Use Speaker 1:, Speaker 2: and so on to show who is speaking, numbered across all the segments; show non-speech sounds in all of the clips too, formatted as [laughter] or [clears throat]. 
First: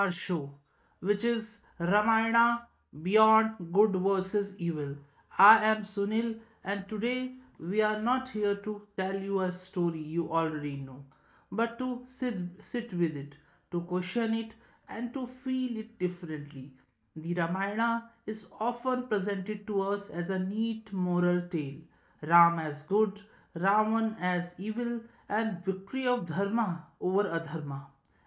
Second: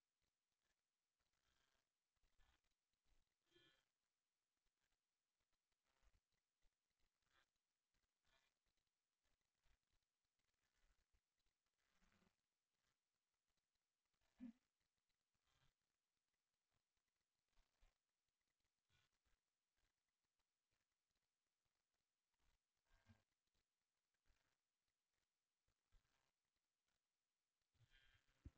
Speaker 1: our show, which is Ramayana Beyond Good versus Evil. I am Sunil, and today we are not here to tell you a story you already know, but to sit with it, to question it, and to feel it differently. The Ramayana is often presented to us as a neat moral tale: Ram as good, Ravan as evil, and victory of dharma over adharma.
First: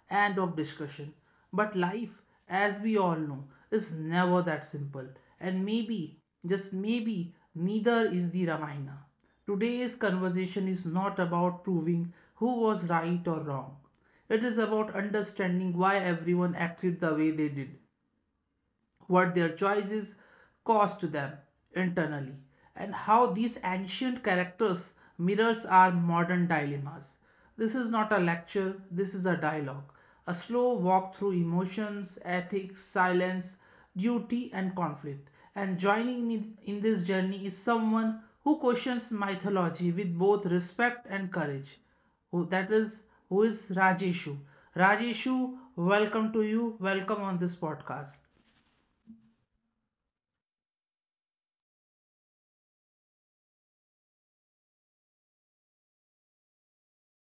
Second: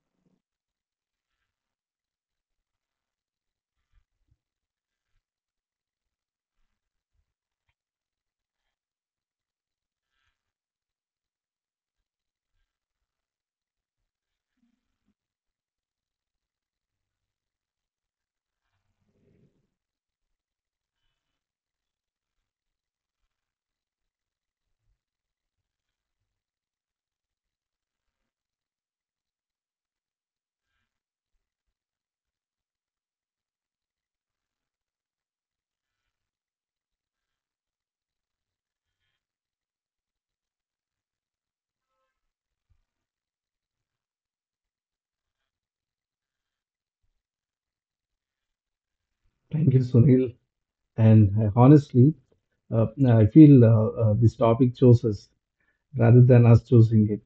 Speaker 1: End of discussion. But life, as we all know, is never that simple. And maybe, just maybe, neither is the Ramayana. Today's conversation is not about proving who was right or wrong. It is about understanding why everyone acted the way they did, what their choices cost them internally, and how these ancient characters mirrors our modern dilemmas. This is not a lecture, this is a dialogue, a slow walk through emotions, ethics, silence, duty and conflict. And joining me in this journey is someone who questions mythology with both respect and courage. Who that is? Who is Rajeshu? Rajeshu, welcome to you, welcome on this podcast.
Speaker 2: Thank you, Sunil. And I- honestly, I feel this topic chose us rather than us choosing it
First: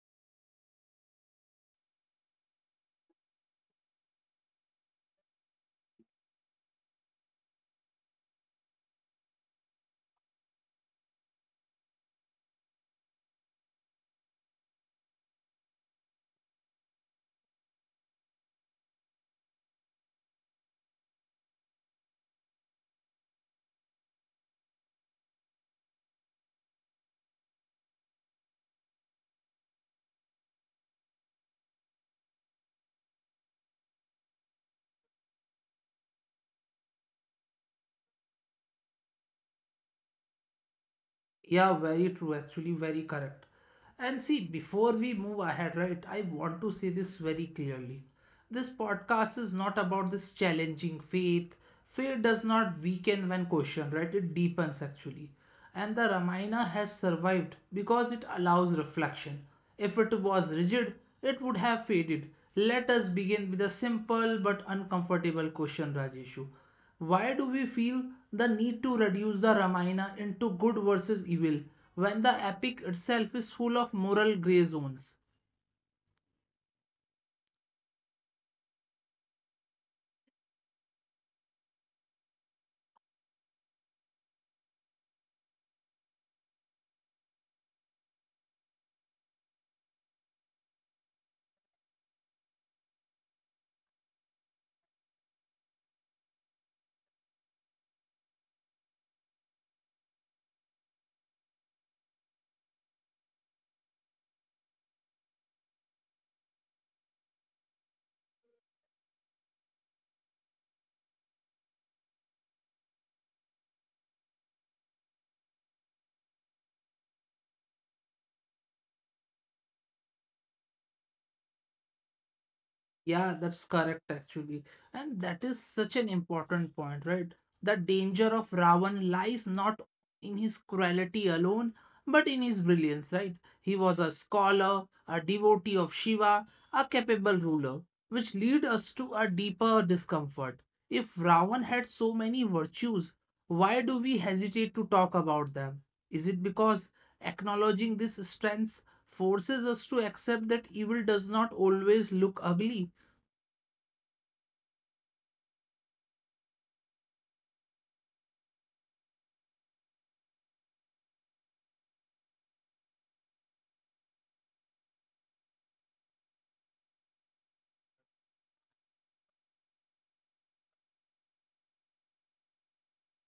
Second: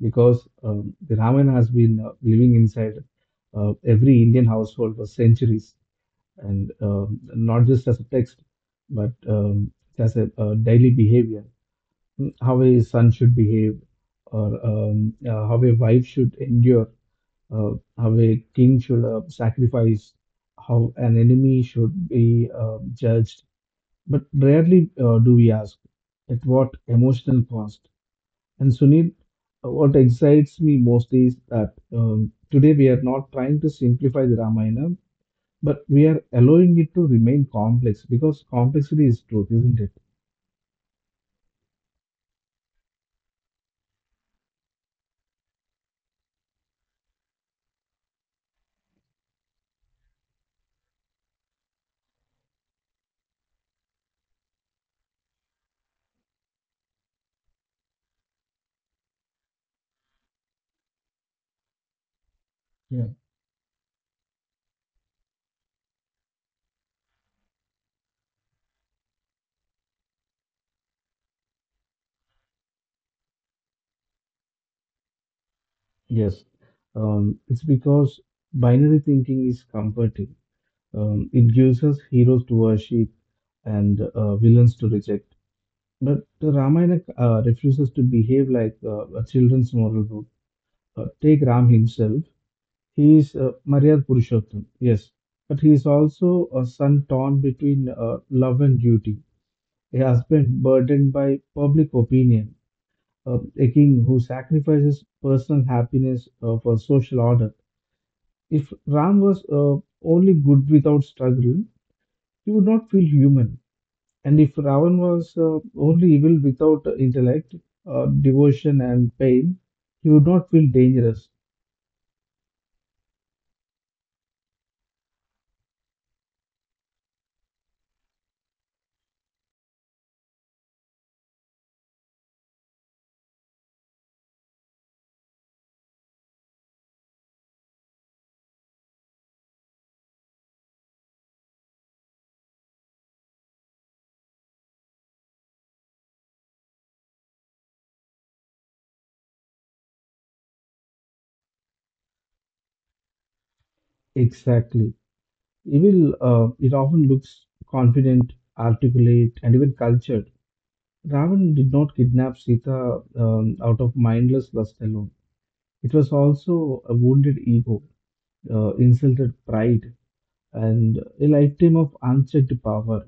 Speaker 2: because the Ramayana has been living inside every Indian household for centuries and not just as a text, but as a daily behavior. How a son should behave, or how a wife should endure, how a king should sacrifice, how an enemy should be judged, but rarely do we ask at what emotional cost. And Sunil, what excites me most is that today we are not trying to simplify the Ramayana, but we are allowing it to remain complex, because complexity is truth, isn't it?
Speaker 1: Yeah, very true, actually, very correct. And see, before we move ahead, right, I want to say this very clearly. This podcast is not about this challenging faith. Fear does not weaken when questioned, right? It deepens actually. And the Ramayana has survived because it allows reflection. If it was rigid, it would have faded. Let us
Speaker 2: Yeah.
Speaker 1: begin with a simple but uncomfortable question, Rajeshu. Why do we feel the need to reduce the Ramayana into good versus evil when the epic itself is full of moral grey zones?
Speaker 2: Yes, it's because binary thinking is comforting. It gives us heroes to worship and villains to reject. But the Ramayana refuses to behave like a children's moral book. Take Ram himself, he is Maryad Purushottam, yes. But he is also a son torn between love and duty, a husband burdened by public opinion, a king who sacrifices personal happiness for social order. If Ram was only good without struggle, he would not feel human. And if Ravan was only evil without intellect, devotion, and pain, he would not feel dangerous.
Speaker 1: Yeah, that's correct actually. And that is such an important point, right? The danger of Ravan lies not in his cruelty alone, but in his brilliance, right? He was a scholar, a devotee of Shiva, a capable ruler, which lead us to a deeper discomfort. If Ravan had so many virtues, why do we hesitate to talk about them? Is it because acknowledging these strengths forces us to accept that evil does not always look ugly?
Speaker 2: Exactly. Evil it often looks confident, articulate, and even cultured. Ravan did not kidnap Sita out of mindless lust alone. It was also a wounded ego, insulted pride, and a lifetime of unchecked power.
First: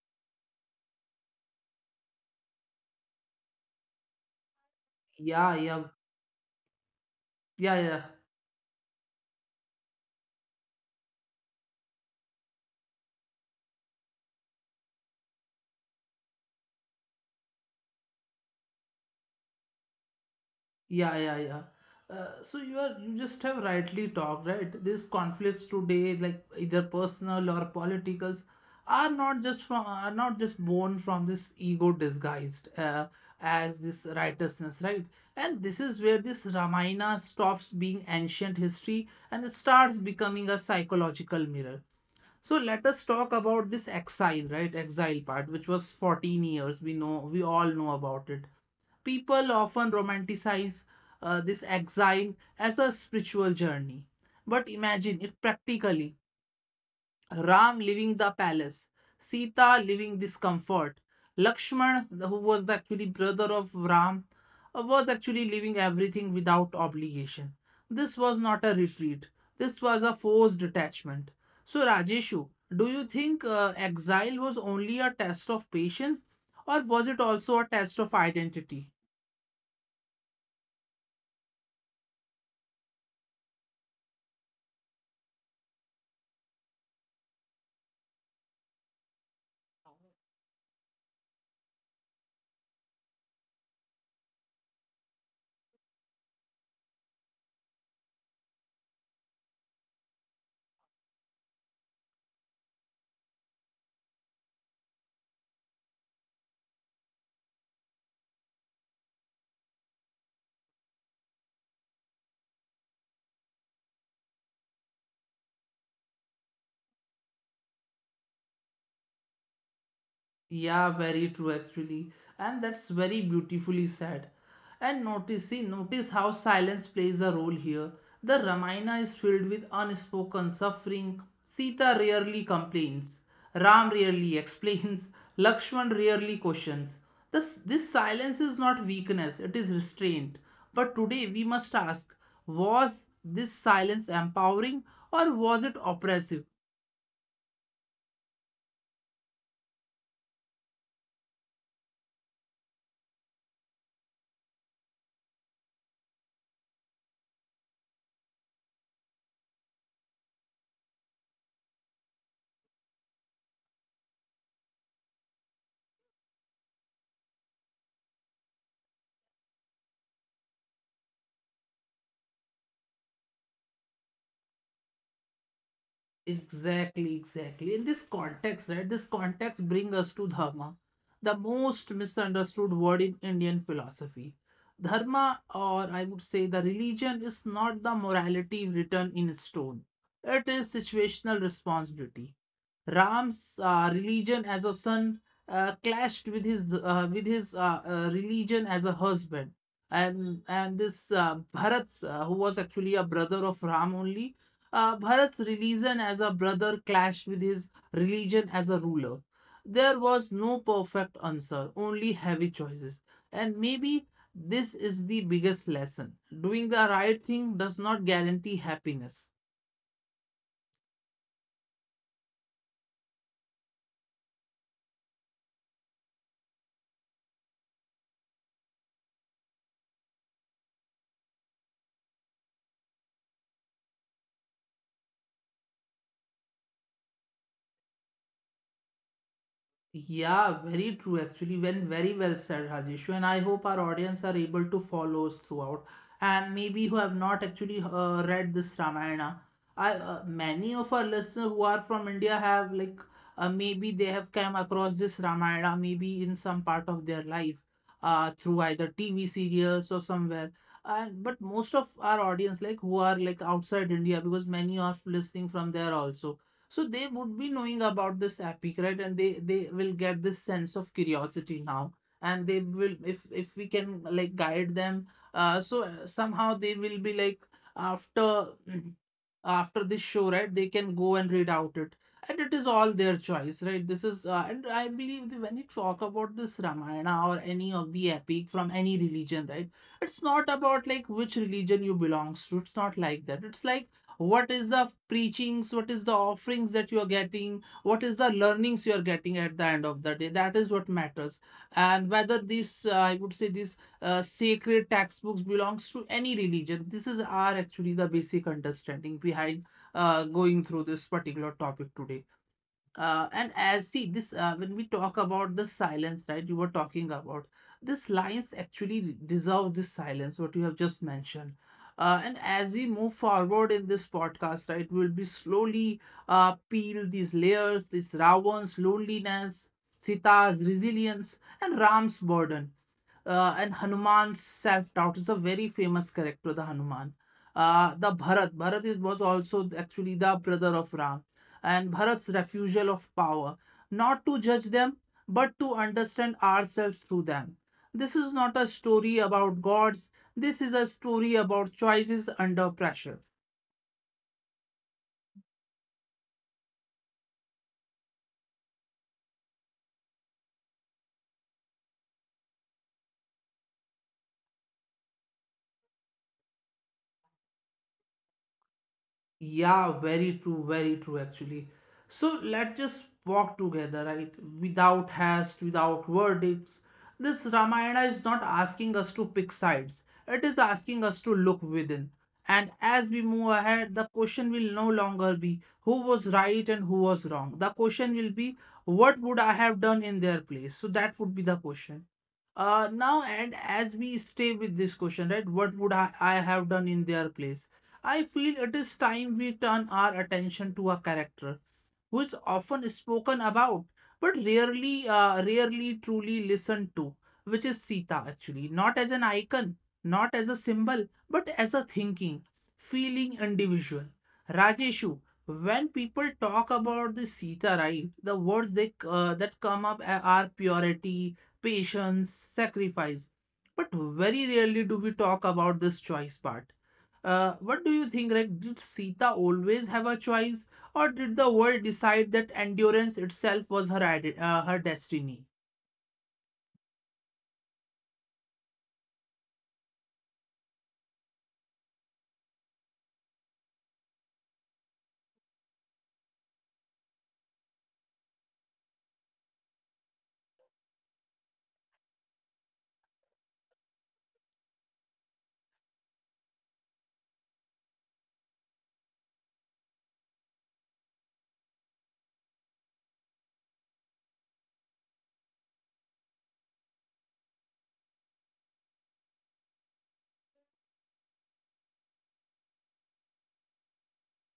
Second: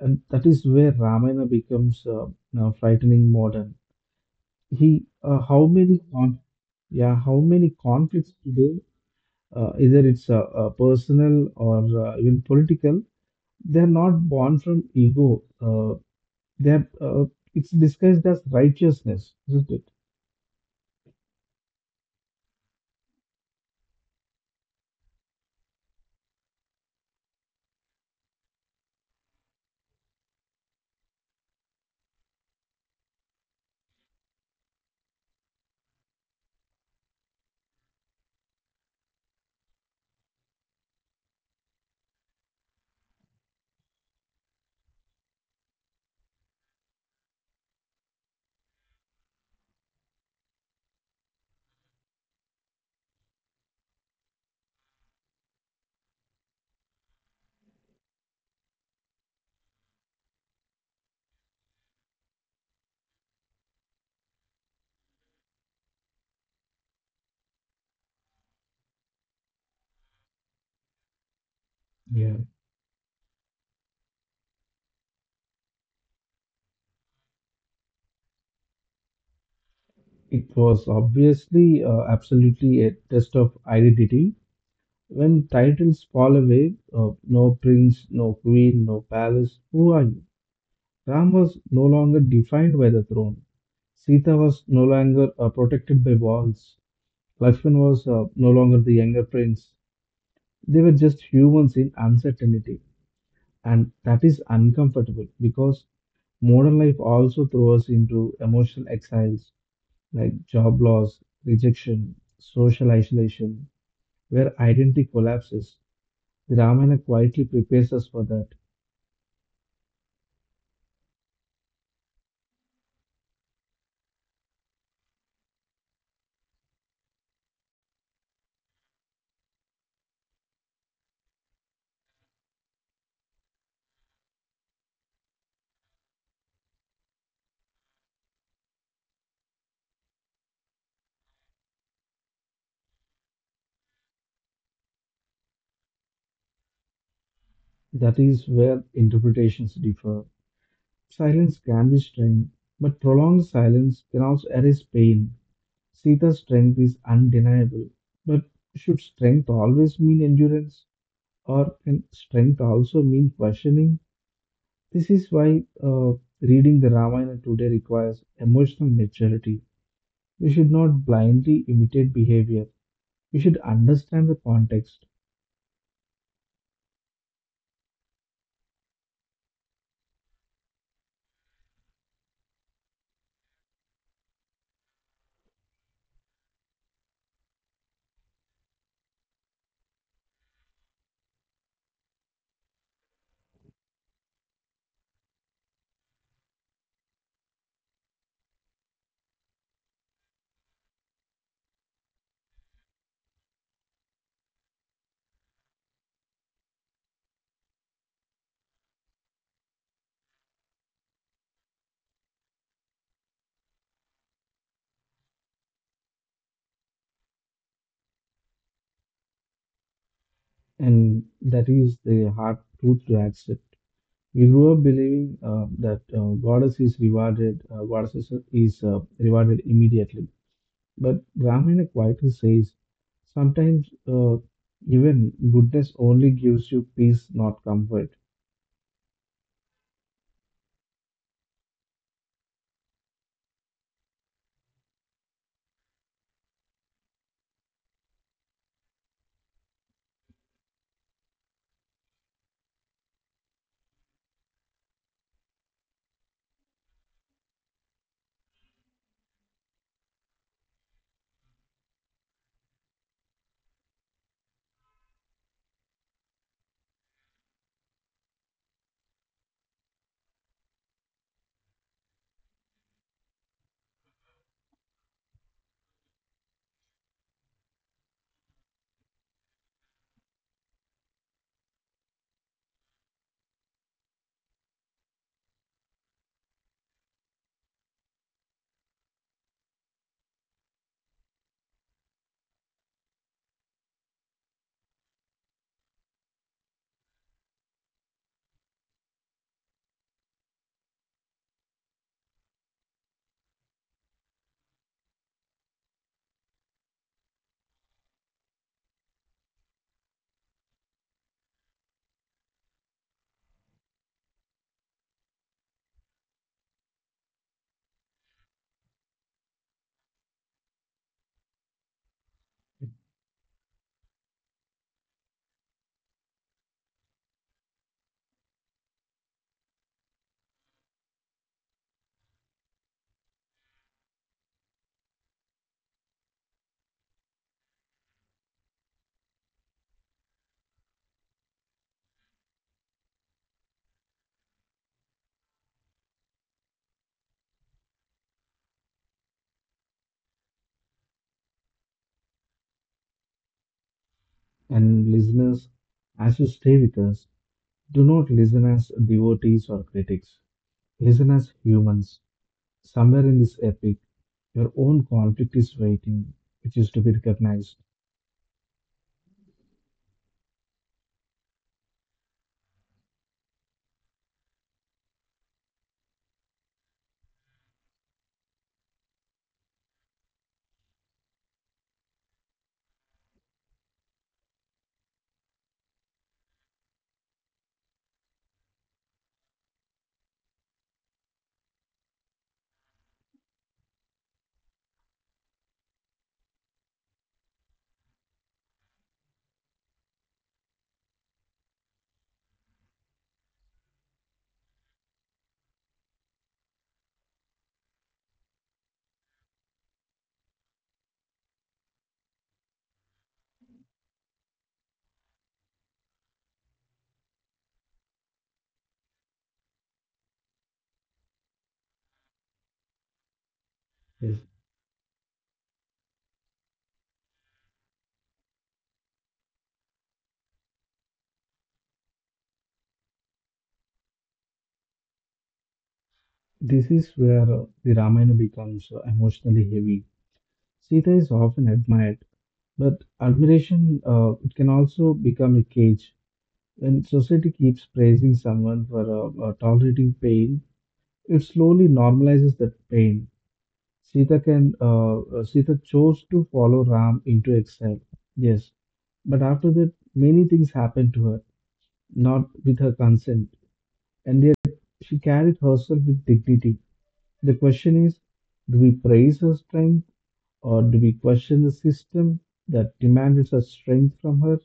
Speaker 2: And that is where Ramayana becomes now frightening modern. He,
Speaker 1: Yeah,
Speaker 2: how
Speaker 1: yeah,
Speaker 2: many con- yeah, how many
Speaker 1: yeah, yeah,
Speaker 2: conflicts today, either it's personal or even political, they're not born from ego. They're it's disguised as righteousness, isn't it?
Speaker 1: yeah, yeah, yeah. So you just have rightly talked, right? These conflicts today, like either personal or politicals, are not just born from this ego disguised as this righteousness, right? And this is where this Ramayana stops being ancient history and it starts becoming a psychological mirror. So let us talk about this exile, right? Exile part, which was 14 years. We all know about it. People often romanticize this exile as a spiritual journey. But imagine it practically. Ram leaving the palace, Sita leaving discomfort. Lakshman, who was actually brother of Ram, was actually leaving everything without obligation. This was not a retreat. This was a forced detachment. So
Speaker 2: Yeah,
Speaker 1: Rajeshu, do you think exile was only a test of patience or was it also a test of identity?
Speaker 2: it was obviously absolutely a test of identity. When titles fall away, no prince, no queen, no palace. Who are you? Ram was no longer defined by the throne. Sita was no longer protected by walls. Lakshman was no longer the younger prince. They were just humans in uncertainty. And that is uncomfortable because modern life also throws us into emotional exiles, like job loss, rejection, social isolation, where identity collapses. The Ramayana quietly prepares us for that.
Speaker 1: Yeah, very true actually. And that's very beautifully said. And notice, see, notice how silence plays a role here. The Ramayana is filled with unspoken suffering. Sita rarely complains. Ram rarely explains. [laughs] Lakshman rarely questions. This silence is not weakness, it is restraint. But today we must ask: was this silence empowering or was it oppressive?
Speaker 2: That is where interpretations differ. Silence can be strength, but prolonged silence can also erase pain. Sita's strength is undeniable, but should strength always mean endurance, or can strength also mean questioning? This is why reading the Ramayana today requires emotional maturity. We should not blindly imitate behavior, we should understand the context,
Speaker 1: Exactly, exactly. In this context, right, this context brings us to dharma, the most misunderstood word in Indian philosophy. Dharma, or I would say the religion, is not the morality written in stone, it is situational responsibility. Ram's religion as a son clashed with his religion as a husband, and this Bharat, who was actually a brother of Ram only, Bharat's religion as a brother clashed with his religion as a ruler. There was no perfect answer, only heavy choices. And maybe this is the biggest lesson. Doing the right thing does not guarantee happiness.
Speaker 2: and that is the hard truth to accept. We grew up believing that goddess is rewarded, goddesses is rewarded immediately. But Ramana quietly says, sometimes even goodness only gives you peace, not comfort.
Speaker 1: Yeah, very true actually. When very well said, Rajeshu. And I hope our audience are able to follow us throughout. And maybe who have not actually read this Ramayana, I many of our listeners who are from India have like maybe they have come across this Ramayana maybe in some part of their life through either TV serials or somewhere. And but most of our audience like who are like outside India because many are listening from there also, so they would be knowing about this epic, right? And they will get this sense of curiosity now. And they will, if we can like guide them, so somehow they will be like after [clears throat] after this show, right, they can go and read out it. And it is all their choice, right? this is And I believe that when you talk about this Ramayana or any of the epic from any religion, right, it's not about like which religion you belongs to, it's not like that, it's like what is the preachings, what is the offerings that you are getting, what is the learnings you are getting at the end of the day, that is what matters. And whether this, I would say this, sacred textbooks belongs to any religion, this is our actually the basic understanding behind going through this particular topic today. Uh, and as see this uh, when we talk about the silence, right, you were talking about, this lines actually dissolve this silence, what you have just mentioned. And as we move forward in this podcast, right, we'll be slowly, peel these layers, this Ravan's loneliness, Sita's resilience and Ram's burden. And Hanuman's self doubt is a very famous character, the Hanuman, the Bharat. Bharat was also actually the brother of Ram, and Bharat's refusal of power, not to judge them, but to understand ourselves through them. This is not a story about gods, this is a story about choices under pressure.
Speaker 2: And listeners, as you stay with us, do not listen as devotees or critics. Listen as humans. Somewhere in this epic, your own conflict is waiting, which is to be recognized.
Speaker 1: Yeah, very true actually. So let's just walk together, right? Without haste, without verdicts. This Ramayana is not asking us to pick sides, it is asking us to look within. And as we move ahead, the question will no longer be who was right and who was wrong. The question will be what would I have done in their place? So that would be the question. Now, and as we stay with this question, right, what would I have done in their place? I feel it is time we turn our attention to a character who is often spoken about but rarely truly listened to, which is Sita actually, not as an icon, not as a symbol, but as a thinking, feeling individual. Rajeshu, when people talk about the Sita, right, the words they that come up are purity, patience, sacrifice. But very rarely do we talk about this choice part, what do you think? Like, did Sita always have a choice, or did the world decide that endurance itself was her destiny?
Speaker 2: This is where the Ramayana becomes emotionally heavy. Sita is often admired, but admiration it can also become a cage. When society keeps praising someone for tolerating pain, it slowly normalizes that pain. Sita chose to follow Ram into exile. Yes, but after that, many things happened to her, not with her consent, and yet she carried herself with dignity. The question is, do we praise her strength, or do we question the system that demanded such strength from her?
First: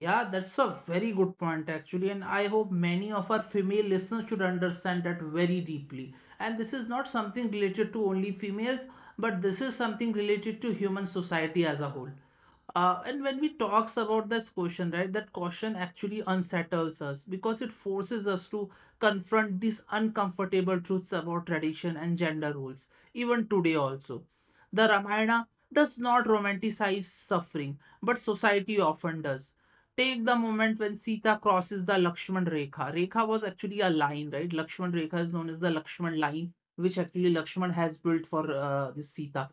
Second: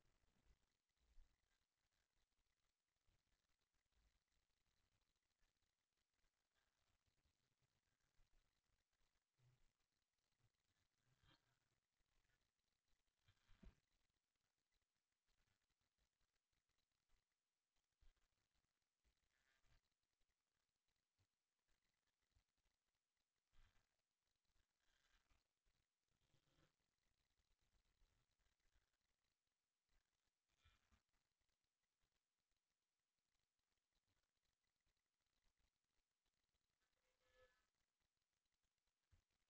Speaker 1: Yeah, that's a very good point actually, and I hope many of our female listeners should understand that very deeply. And this is not something related to only females, but this is something related to human society as a whole. And when we talks about this question, right, that question actually unsettles us because it forces us to confront these uncomfortable truths about tradition and gender roles, even today also. The Ramayana does not romanticize suffering, but society often does. Take the moment when Sita crosses the Lakshman Rekha. Rekha was actually a line, right? Lakshman Rekha is known as the Lakshman line, which actually Lakshman has built for this Sita.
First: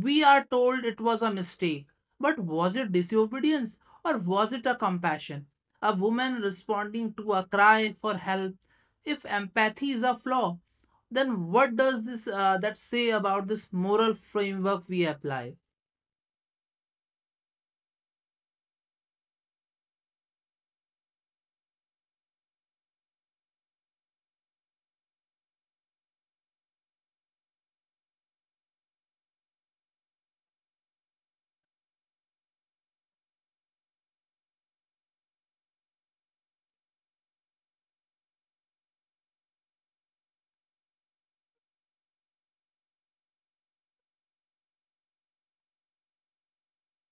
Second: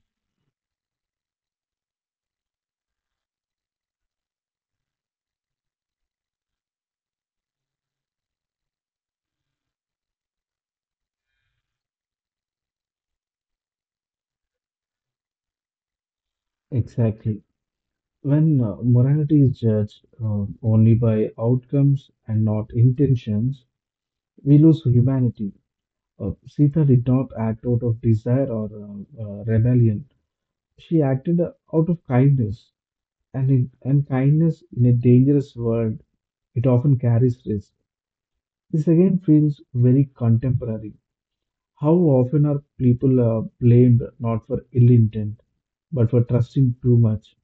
Speaker 1: We are told it was a mistake, but was it disobedience or was it a compassion? A woman responding to a cry for help. If empathy is a flaw, then what does this that say about this moral framework we apply?
Speaker 2: Exactly. When morality is judged only by outcomes and not intentions, we lose humanity. Sita did not act out of desire or rebellion. She acted out of kindness, and kindness in a dangerous world, it often carries risk. This again feels very contemporary. How often are people blamed not for ill intent, but for trusting too much?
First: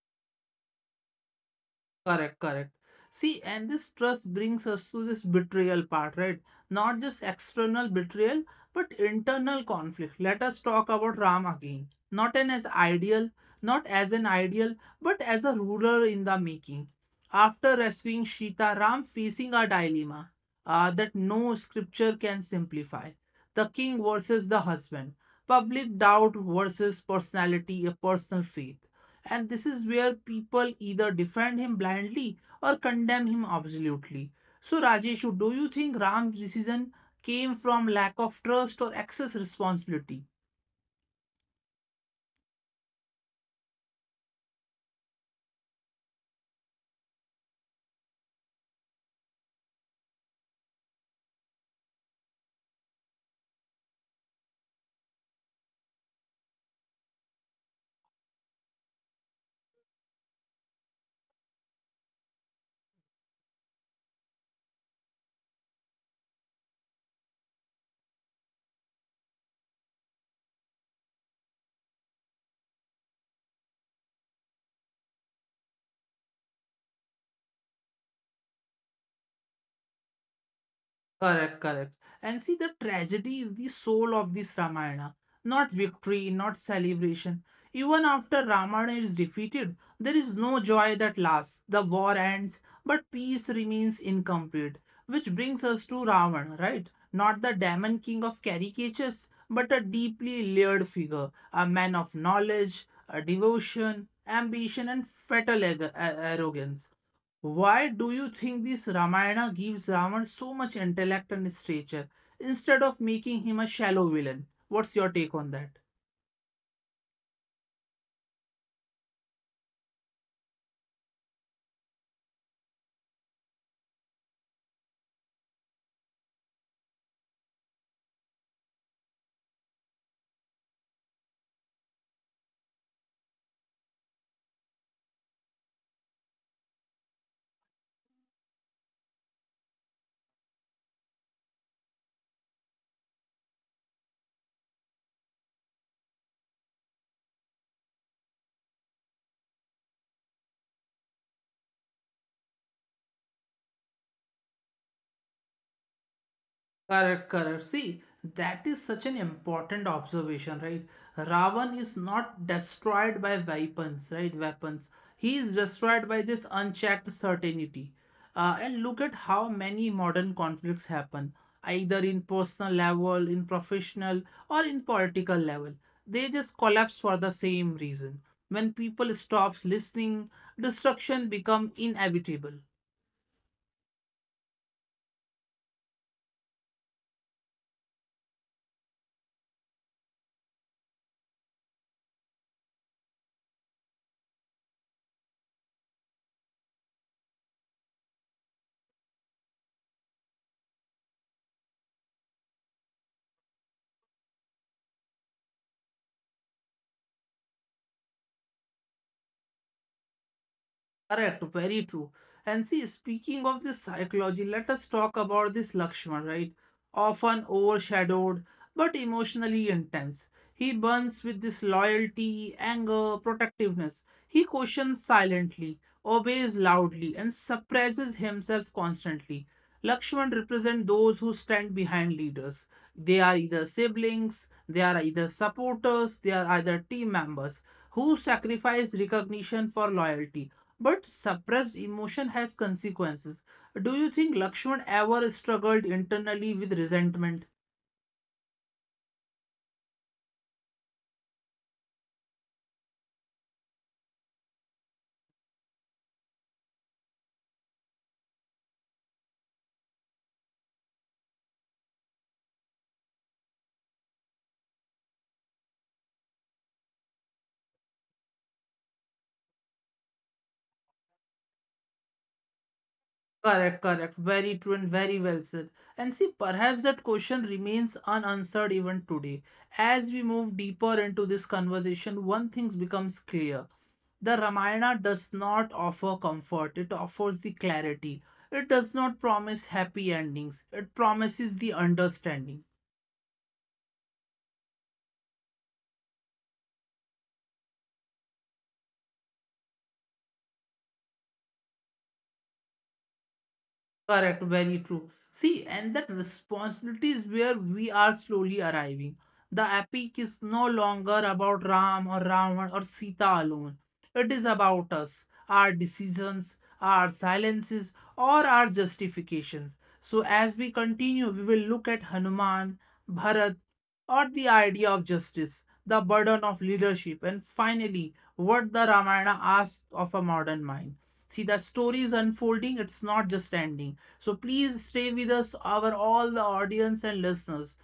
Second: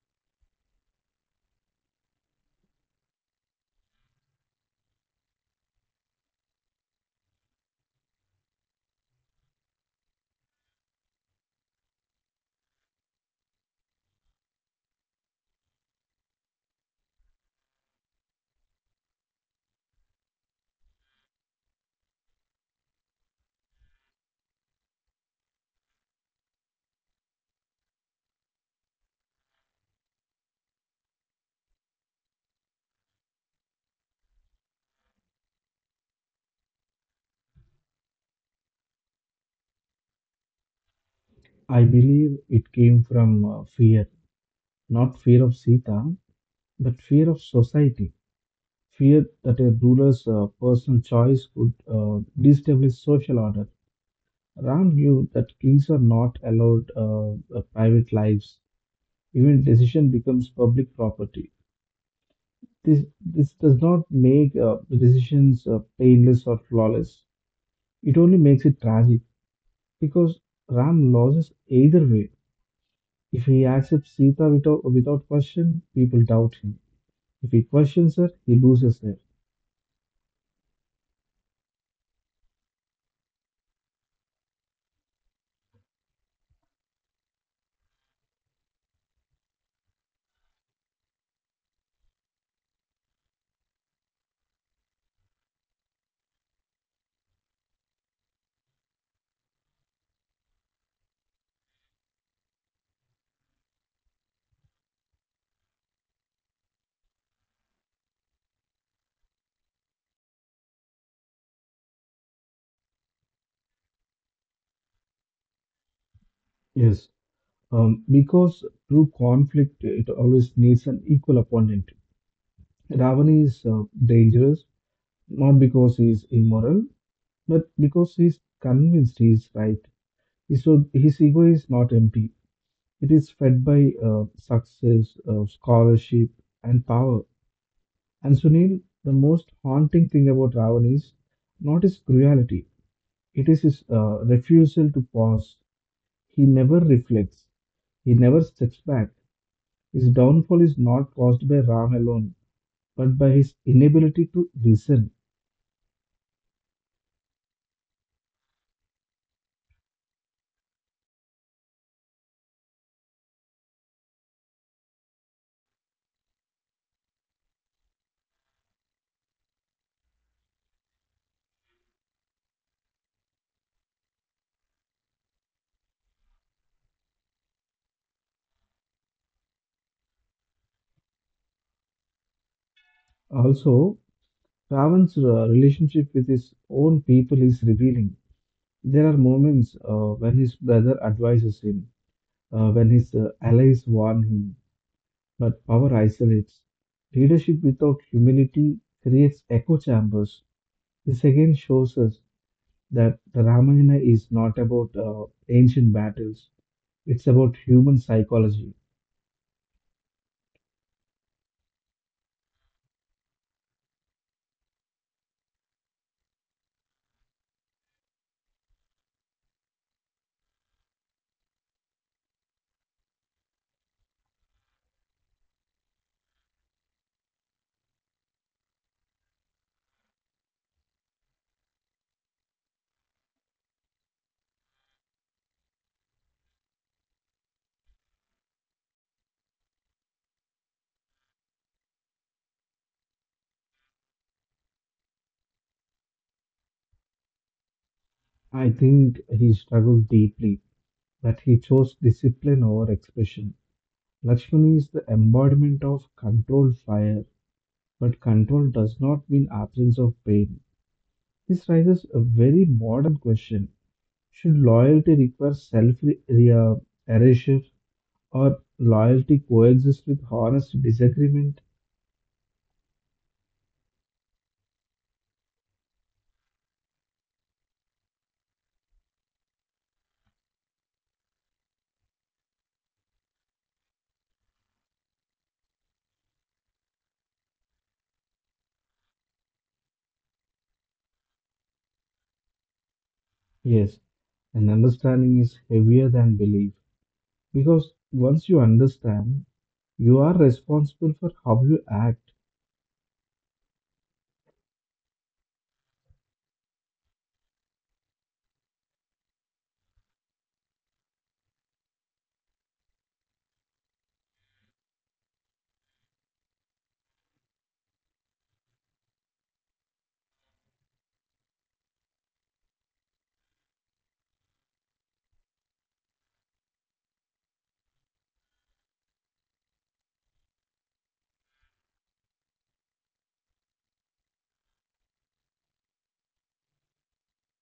Speaker 1: Correct, correct. See, and this trust brings us to this betrayal part, right? Not just external betrayal, but internal conflict. Let us talk about Ram again. Not as an ideal, but as a ruler in the making. After rescuing Sita, Ram facing a dilemma that no scripture can simplify. The king versus the husband. Public doubt versus personality, a personal faith, and this is where people either defend him blindly or condemn him absolutely. So, Rajeshu, do you think Ram's decision came from lack of trust or excess responsibility?
Speaker 2: I believe it came from fear, not fear of Sita, but fear of society, fear that a ruler's personal choice could destabilize social order. Ram knew that kings are not allowed private lives. Even decision becomes public property. This does not make the decisions painless or flawless. It only makes it tragic, because Ram loses either way. If he accepts Sita without question, people doubt him. If he questions her, he loses her.
Speaker 1: Correct, correct. And see, the tragedy is the soul of this Ramayana, not victory, not celebration. Even after Ramayana is defeated, there is no joy that lasts. The war ends, but peace remains incomplete. Which brings us to Ravan, right? Not the demon king of caricatures, but a deeply layered figure, a man of knowledge, a devotion, ambition, and fatal arrogance. Why do you think this Ramayana gives Ravan so much intellect and stature instead of making him a shallow villain? What's your take on that?
Speaker 2: Yes, because through conflict, it always needs an equal opponent. Ravana is dangerous, not because he is immoral, but because he is convinced he is right. So his ego is not empty. It is fed by success, scholarship, and power. And Sunil, the most haunting thing about Ravan is not his cruelty, it is his refusal to pause. He never reflects, he never steps back. His downfall is not caused by Ram alone, but by his inability to listen.
Speaker 1: Correct, correct. See, that is such an important observation, right? Ravan is not destroyed by weapons, right? Weapons. He is destroyed by this unchecked certainty. And look at how many modern conflicts happen, either in personal level, in professional, or in political level. They just collapse for the same reason. When people stops listening, destruction become inevitable.
Speaker 2: Also, Ravan's relationship with his own people is revealing. There are moments when his brother advises him, when his allies warn him, but power isolates. Leadership without humility creates echo chambers. This again shows us that the Ramayana is not about ancient battles, it's about human psychology.
Speaker 1: Correct, very true. And see, speaking of this psychology, let us talk about this Lakshman, right? Often overshadowed but emotionally intense. He burns with this loyalty, anger, protectiveness. He questions silently, obeys loudly, and suppresses himself constantly. Lakshman represent those who stand behind leaders. They are either siblings, they are either supporters, they are either team members who sacrifice recognition for loyalty. But suppressed emotion has consequences. Do you think Lakshman ever struggled internally with resentment?
Speaker 2: I think he struggled deeply, but he chose discipline over expression. Lakshmana is the embodiment of controlled fire, but control does not mean absence of pain. This raises a very modern question. Should loyalty require self erasure, or loyalty coexists with honest disagreement?
Speaker 1: Correct, correct. Very true and very well said. And see, perhaps that question remains unanswered even today. As we move deeper into this conversation, one thing becomes clear. The Ramayana does not offer comfort, it offers the clarity. It does not promise happy endings, it promises the understanding.
Speaker 2: Yes, and understanding is heavier than belief. Because once you understand, you are responsible for how you act.
Speaker 1: Correct, very true. See, and that responsibility is where we are slowly arriving. The epic is no longer about Ram or Ravan or Sita alone. It is about us, our decisions, our silences, or our justifications. So, as we continue, we will look at Hanuman, Bharat, or the idea of justice, the burden of leadership, and finally, what the Ramayana asks of a modern mind. See, the story is unfolding, it's not just ending. So please stay with us, our all the audience and listeners.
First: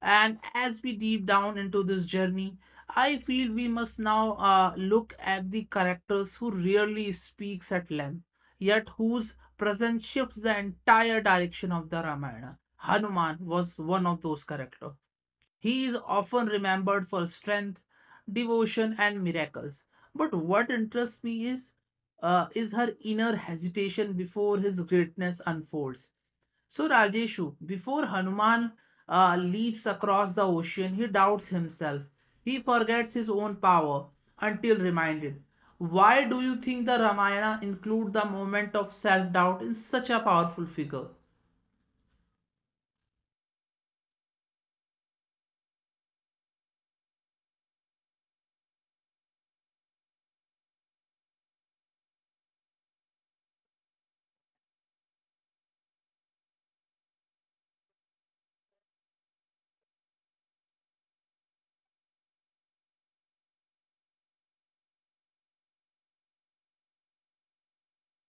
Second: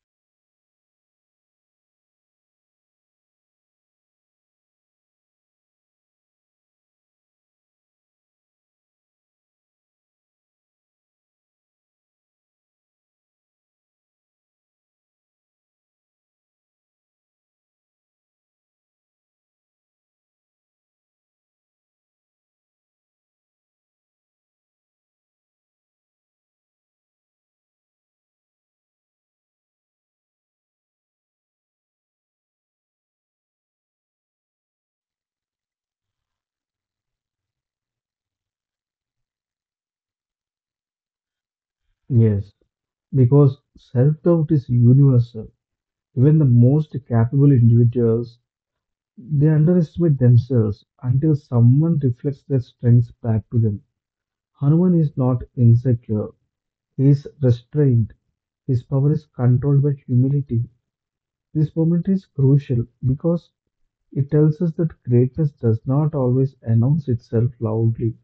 Speaker 1: And as we deep down into this journey, I feel we must now look at the characters who rarely speaks at length, yet whose presence shifts the entire direction of the Ramayana. Hanuman was one of those characters. He is often remembered for strength, devotion, and miracles. But what interests me is is her inner hesitation before his greatness unfolds. So Rajeshu, before Hanuman leaps across the ocean, he doubts himself. He forgets his own power until reminded. Why do you think the Ramayana include the moment of self-doubt in such a powerful figure?
Speaker 2: Yes, because self doubt is universal. Even the most capable individuals, they underestimate themselves until someone reflects their strengths back to them. Hanuman is not insecure, he is restrained. His power is controlled by humility. This moment is crucial because it tells us that greatness does not always announce itself loudly.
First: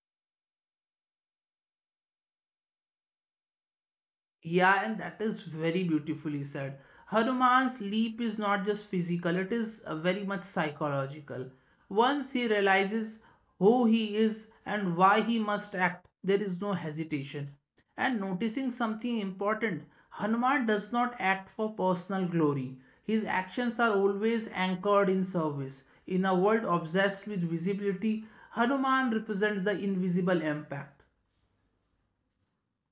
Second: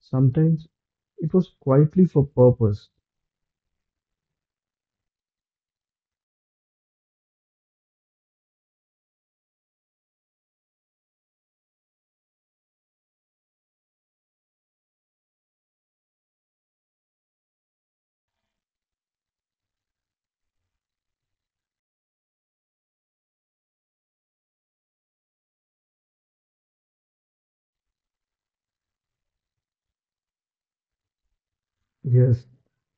Speaker 2: Sometimes it was quietly for purpose.
Speaker 1: Yeah, and that is very beautifully said. Hanuman's leap is not just physical, it is very much psychological. Once he realizes who he is and why he must act, there is no hesitation. And noticing something important, Hanuman does not act for personal glory. His actions are always anchored in service. In a world obsessed with visibility, Hanuman represents the invisible impact.
Speaker 2: Yes,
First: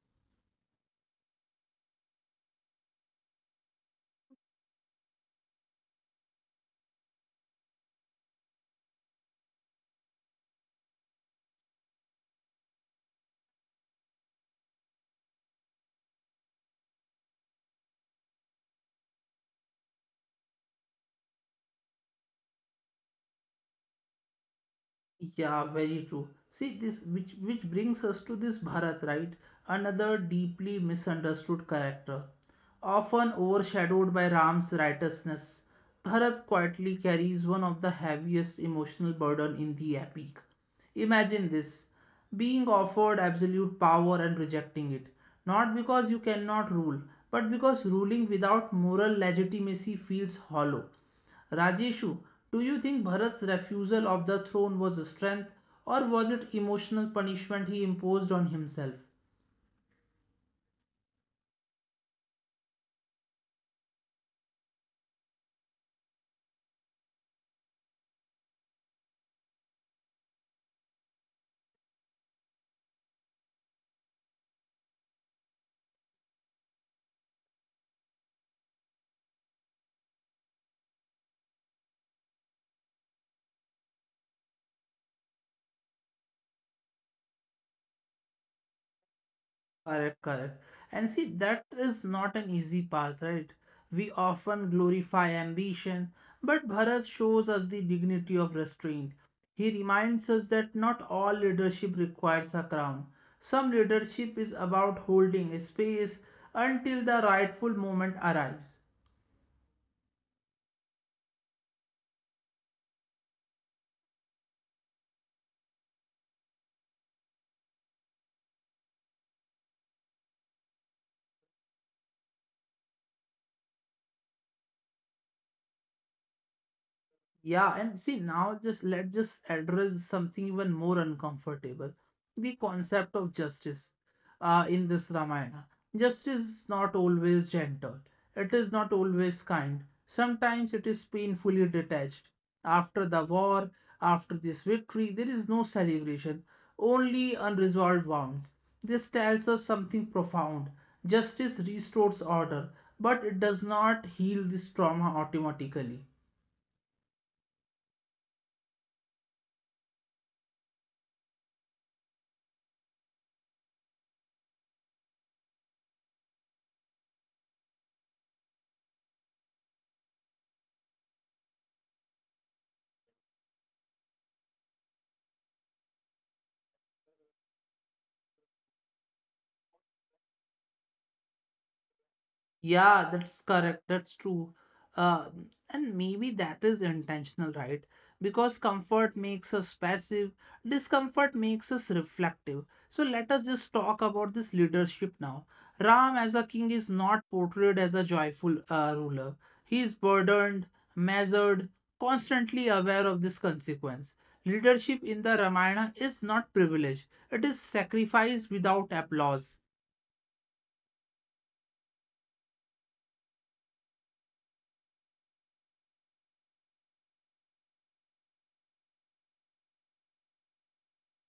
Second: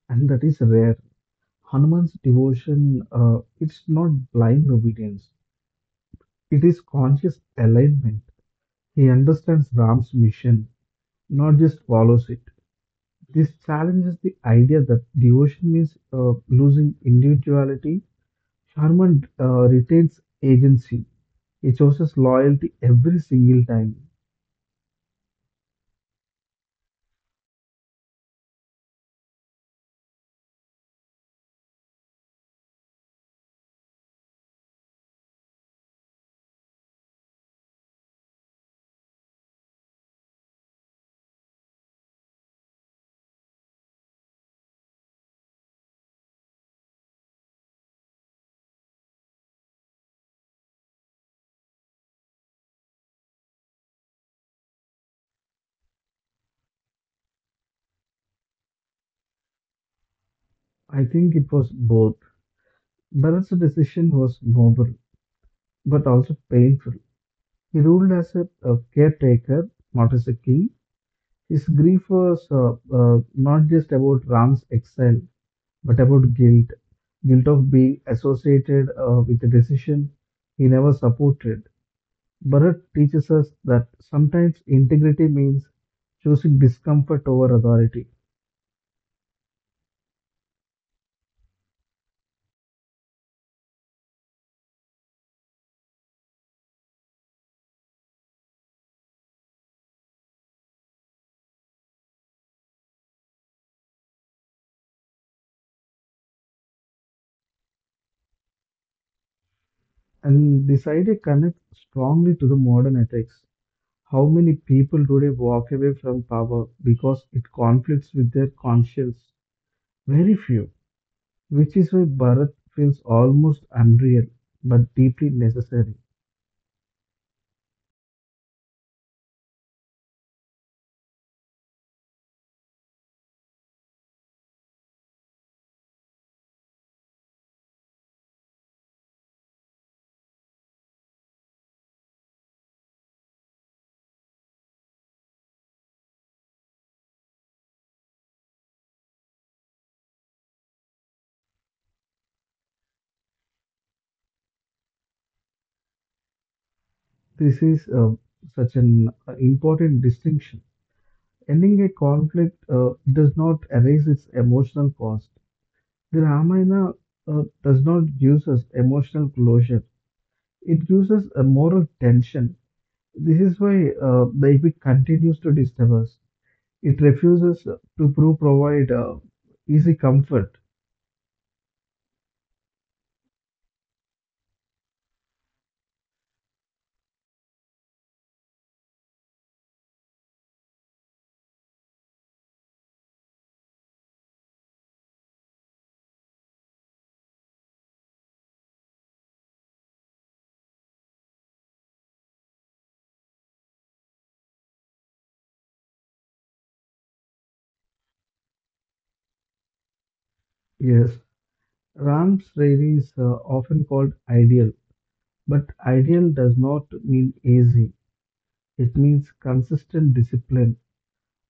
Speaker 2: and that is rare. Hanuman's devotion, it's not blind obedience. It is conscious alignment. He understands Ram's mission, not just follows it. This challenges the idea that devotion means losing individuality. Harmon retains agency. He chooses loyalty every single time.
Speaker 1: Yeah, very true. See this, which brings us to this Bharat, right? Another deeply misunderstood character, often overshadowed by Ram's righteousness. Bharat quietly carries one of the heaviest emotional burden in the epic. Imagine this being offered absolute power and rejecting it, not because you cannot rule, but because ruling without moral legitimacy feels hollow. Rajeshu, do you think Bharat's refusal of the throne was a strength or was it emotional punishment he imposed on himself?
Speaker 2: I think it was both. Barrett's decision was noble, but also painful. He ruled as a caretaker, not as a king. His grief was not just about Ram's exile, but about guilt, of being associated with a decision he never supported. Bharat teaches us that sometimes integrity means choosing discomfort over authority.
Speaker 1: Correct, correct. And see, that is not an easy path, right? We often glorify ambition, but Bharat shows us the dignity of restraint. He reminds us that not all leadership requires a crown. Some leadership is about holding a space until the rightful moment arrives.
Speaker 2: And this idea connects strongly to the modern ethics. How many people today walk away from power because it conflicts with their conscience? Very few, which is why Bharat feels almost unreal, but deeply necessary.
Speaker 1: Yeah, and see now just let's just address something even more uncomfortable. The concept of justice in this Ramayana. Justice is not always gentle. It is not always kind. Sometimes it is painfully detached. After the war, after this victory, there is no celebration, only unresolved wounds. This tells us something profound. Justice restores order, but it does not heal this trauma automatically.
Speaker 2: This is such an important distinction. Ending a conflict does not erase its emotional cost. The Ramayana does not give us emotional closure, it gives us a moral tension. This is why the epic continues to disturb us. It refuses to provide easy comfort.
Speaker 1: Yeah, that's correct. That's true. Uh, and maybe that is intentional, right? Because comfort makes us passive, discomfort makes us reflective. So let us just talk about this leadership now. Ram as a king is not portrayed as a joyful ruler. He is burdened, measured, constantly aware of this consequence. Leadership in the Ramayana is not privilege, it is sacrifice without applause.
Speaker 2: Yes, Ram's Ravi is often called ideal, but ideal does not mean easy, it means consistent discipline.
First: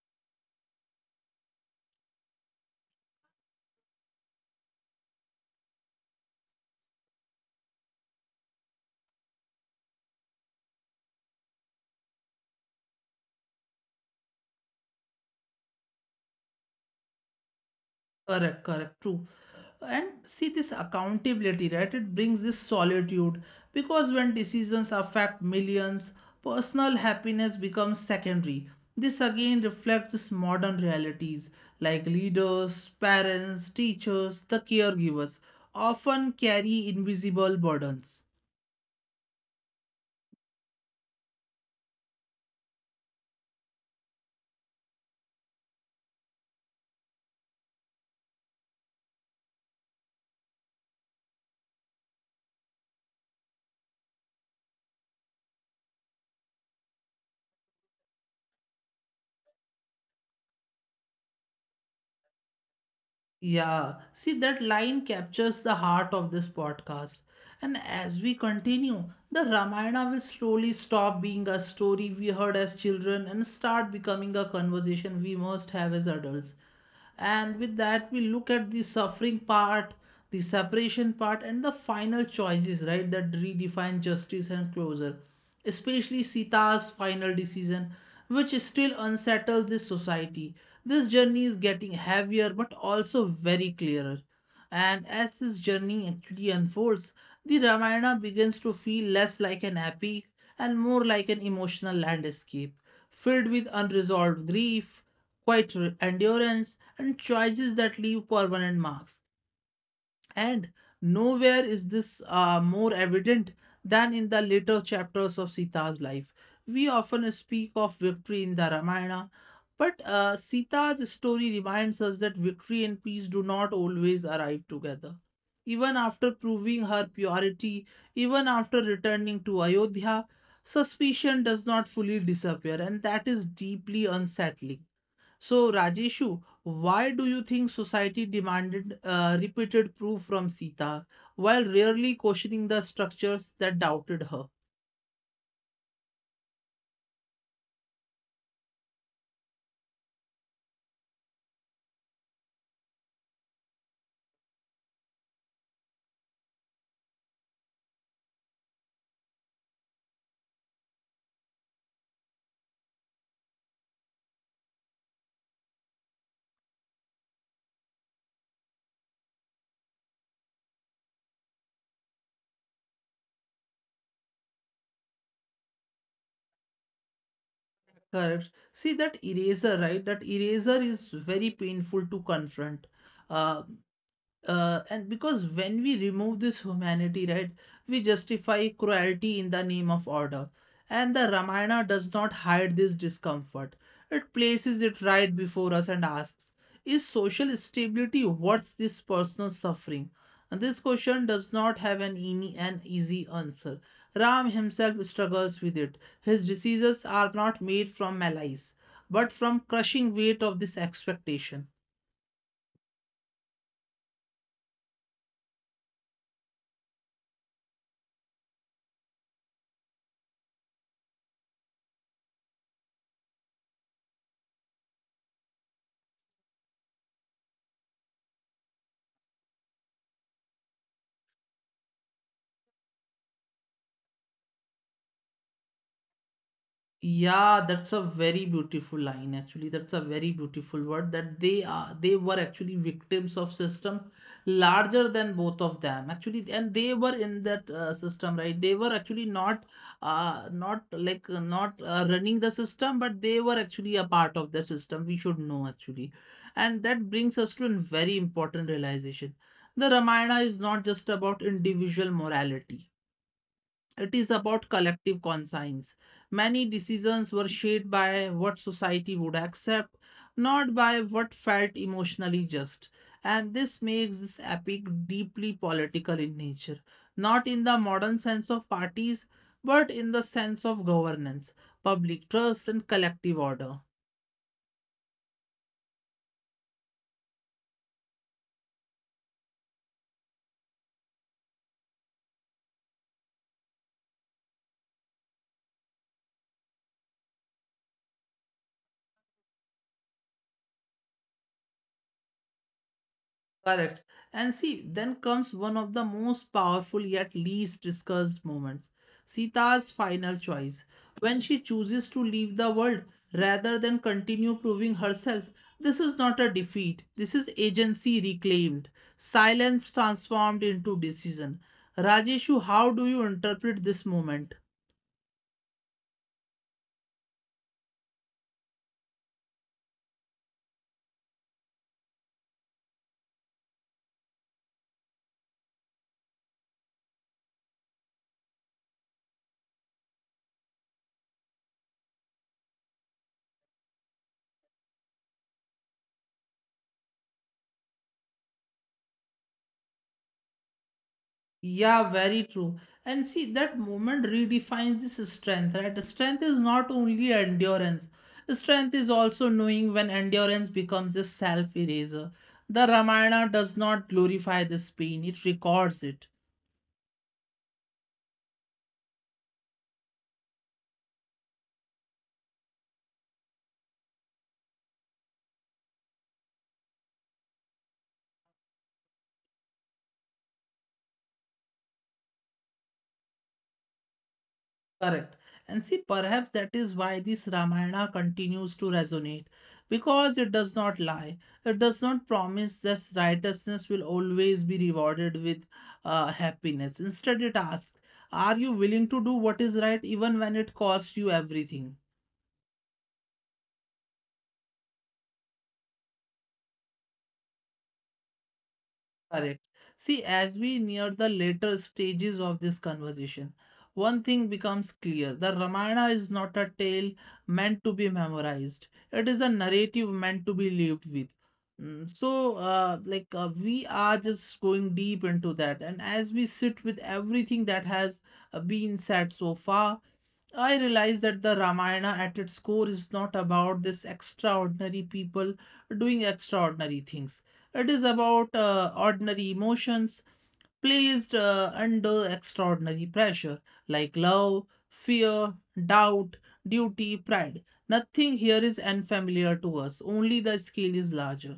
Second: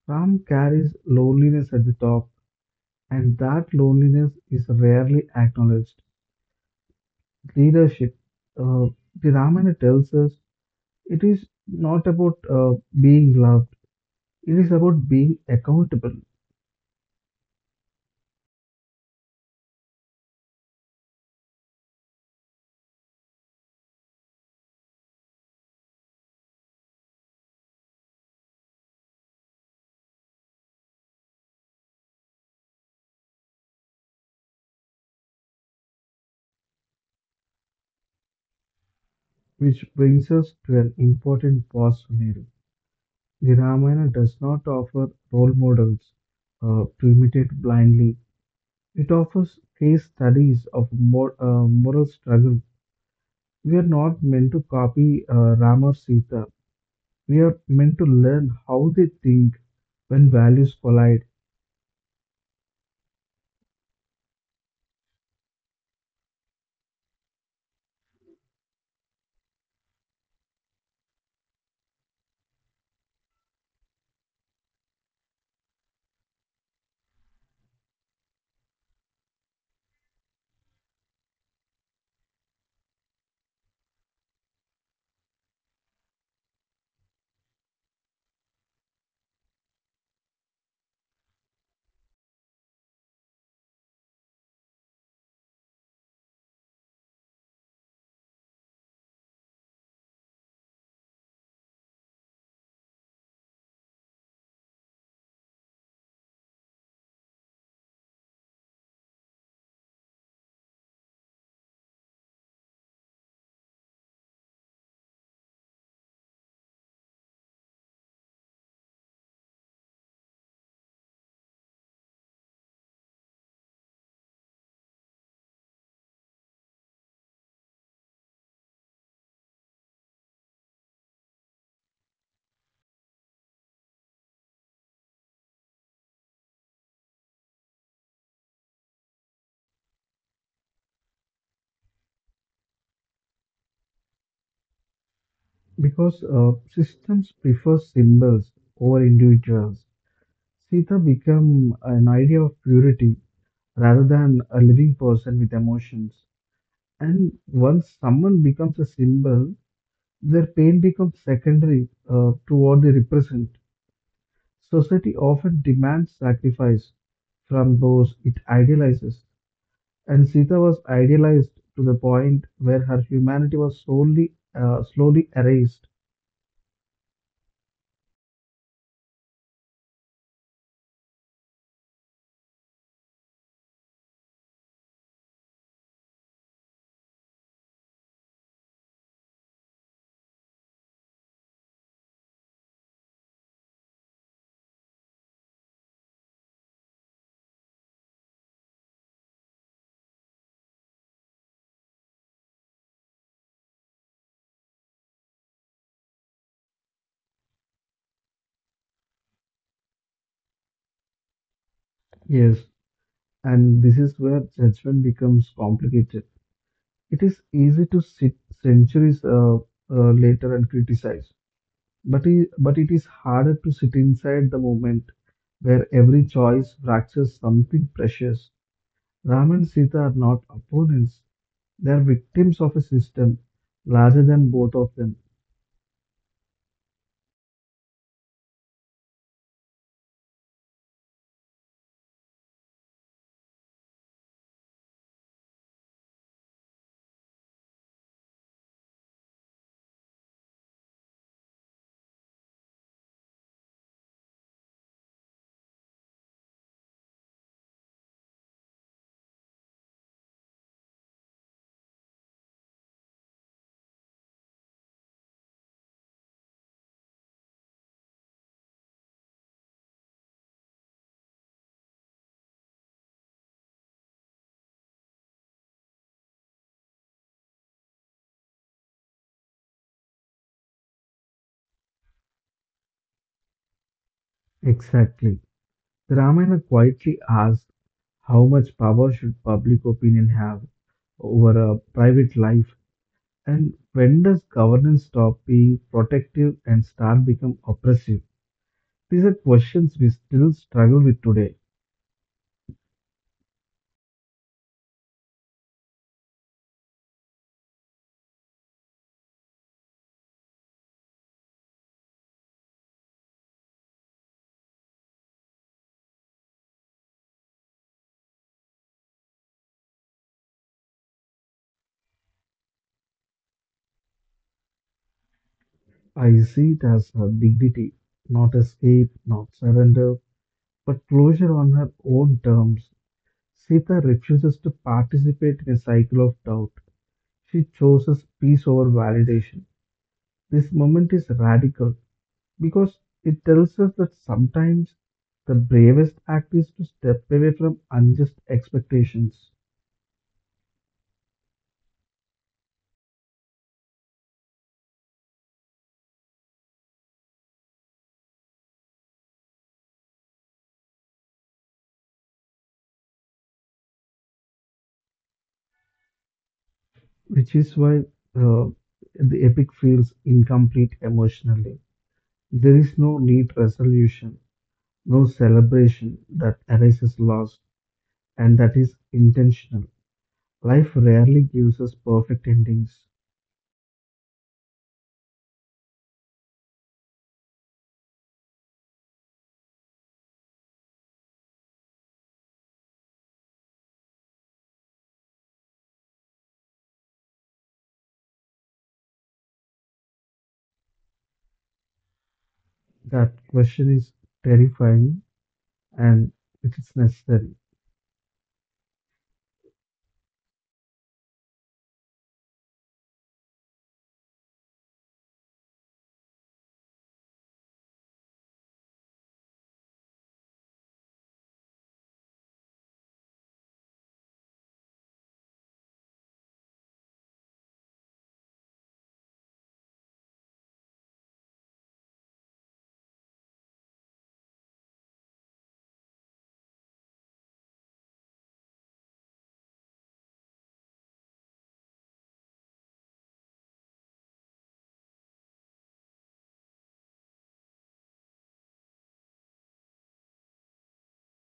Speaker 2: Ram carries loneliness at the top, and that loneliness is rarely acknowledged. Leadership. Uh, the Ramayana tells us it is not about being loved, it is about being accountable,
Speaker 1: Correct, correct, true. And see this accountability, right? It brings this solitude because when decisions affect millions, personal happiness becomes secondary. This again reflects this modern realities like leaders, parents, teachers, the caregivers often carry invisible burdens.
Speaker 2: which brings us to an important pause scenario. The Ramayana does not offer role models to imitate blindly, it offers case studies of moral struggle. We are not meant to copy Ram or Sita, we are meant to learn how they think when values collide.
Speaker 1: Yeah, see that line captures the heart of this podcast. And as we continue, the Ramayana will slowly stop being a story we heard as children and start becoming a conversation we must have as adults. And with that, we look at the suffering part, the separation part and the final choices, right, that redefine justice and closure, especially Sita's final decision, which still unsettles this society. This journey is getting heavier but also very clearer. And as this journey actually unfolds, the Ramayana begins to feel less like an epic and more like an emotional landscape filled with unresolved grief, endurance and choices that leave permanent marks. And nowhere is this more evident than in the later chapters of Sita's life. We often speak of victory in the Ramayana, but Sita's story reminds us that victory and peace do not always arrive together. Even after proving her purity, even after returning to Ayodhya, suspicion does not fully disappear, and that is deeply unsettling. So, Rajeshu, why do you think society demanded repeated proof from Sita while rarely questioning the structures that doubted her?
Speaker 2: Because systems prefer symbols over individuals, Sita became an idea of purity rather than a living person with emotions. And once someone becomes a symbol, their pain becomes secondary to what they represent. Society often demands sacrifice from those it idealizes, and Sita was idealized to the point where her humanity was slowly erased.
Speaker 1: Correct. See that eraser, right? That eraser is very painful to confront. Uh, and because when we remove this humanity, right, we justify cruelty in the name of order. And the Ramayana does not hide this discomfort, it places it right before us and asks, is social stability worth this personal suffering? And this question does not have an easy answer. Ram himself struggles with it. His decisions are not made from malice, but from crushing weight of this expectation.
Speaker 2: Yes, and this is where judgment becomes complicated. It is easy to sit centuries later and criticize, but it is harder to sit inside the moment where every choice fractures something precious. Ram and Sita are not opponents, they are victims of a system larger than both of them.
Speaker 1: Yeah, that's a very beautiful line actually. That's a very beautiful word that they were actually victims of system larger than both of them actually, and they were in that system, right, they were actually not running the system, but they were actually a part of the system, we should know actually. And that brings us to a very important realization. The Ramayana is not just about individual morality, it is about collective conscience. Many decisions were shaped by what society would accept, not by what felt emotionally just. And this makes this epic deeply political in nature, not in the modern sense of parties, but in the sense of governance, public trust, and collective order.
Speaker 2: Exactly. The Ramayana quietly asks, how much power should public opinion have over a private life? And when does governance stop being protective and start become oppressive? These are questions we still struggle with today.
Speaker 1: Correct. And see, then comes one of the most powerful yet least discussed moments, Sita's final choice. When she chooses to leave the world rather than continue proving herself, this is not a defeat. This is agency reclaimed, silence transformed into decision. Rajeshu, how do you interpret this moment?
Speaker 2: I see it as her dignity, not escape, not surrender, but closure on her own terms. Sita refuses to participate in a cycle of doubt. She chooses peace over validation. This moment is radical because it tells us that sometimes the bravest act is to step away from unjust expectations.
Speaker 1: Yeah, very true. And see, that moment redefines this strength, right? Strength is not only endurance, strength is also knowing when endurance becomes a self eraser. The Ramayana does not glorify this pain, it records it.
Speaker 2: Which is why uh, the epic feels incomplete emotionally. There is no neat resolution, no celebration that erases loss, and that is intentional. Life rarely gives us perfect endings.
Speaker 1: Correct. And see, perhaps that is why this Ramayana continues to resonate, because it does not lie. It does not promise that righteousness will always be rewarded with happiness. Instead, it asks, are you willing to do what is right even when it costs you everything?
Speaker 2: That question is terrifying and it is necessary.
Speaker 1: Correct. See, as we near the later stages of this conversation, one thing becomes clear. The Ramayana is not a tale meant to be memorized. It is a narrative meant to be lived with. Mm. We are just going deep into that. And as we sit with everything that has been said so far, I realize that the Ramayana at its core is not about this extraordinary people doing extraordinary things. It is about ordinary emotions placed under extraordinary pressure, like love, fear, doubt, duty, pride. Nothing here is unfamiliar to us, only the scale is larger.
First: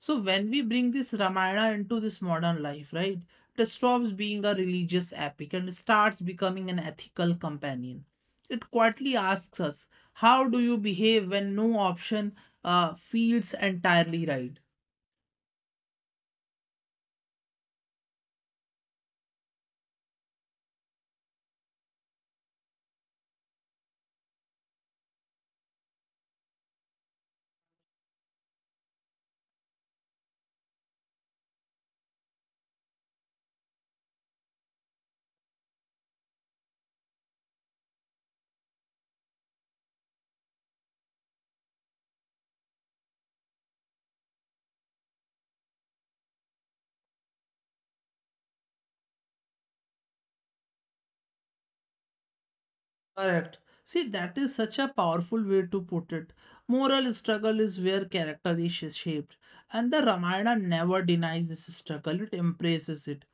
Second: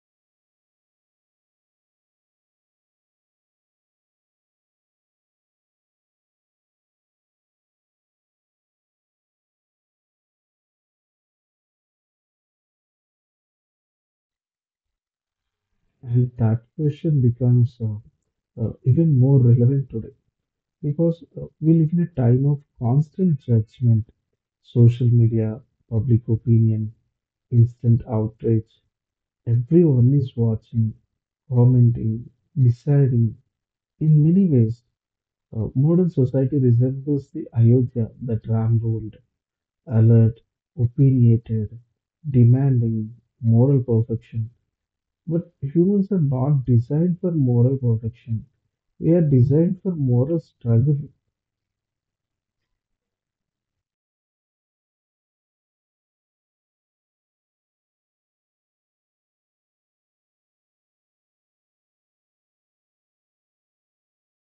Speaker 1: So, when we bring this Ramayana into this modern life, right, it stops being a religious epic and starts becoming an ethical companion. It quietly asks us, how do you behave when no option feels entirely right?
Speaker 2: And that question becomes even more relevant today, because we live in a time of constant judgment, social media, public opinion, instant outrage. Everyone is watching, commenting, deciding. In many ways, modern society resembles the Ayodhya that Ram ruled, alert, opinionated, demanding moral perfection. But humans are not designed for moral perfection. We are designed for moral struggle.
Speaker 1: Correct. See, that is such a powerful way to put it. Moral struggle is where character is shaped, and the Ramayana never denies this struggle, it embraces it.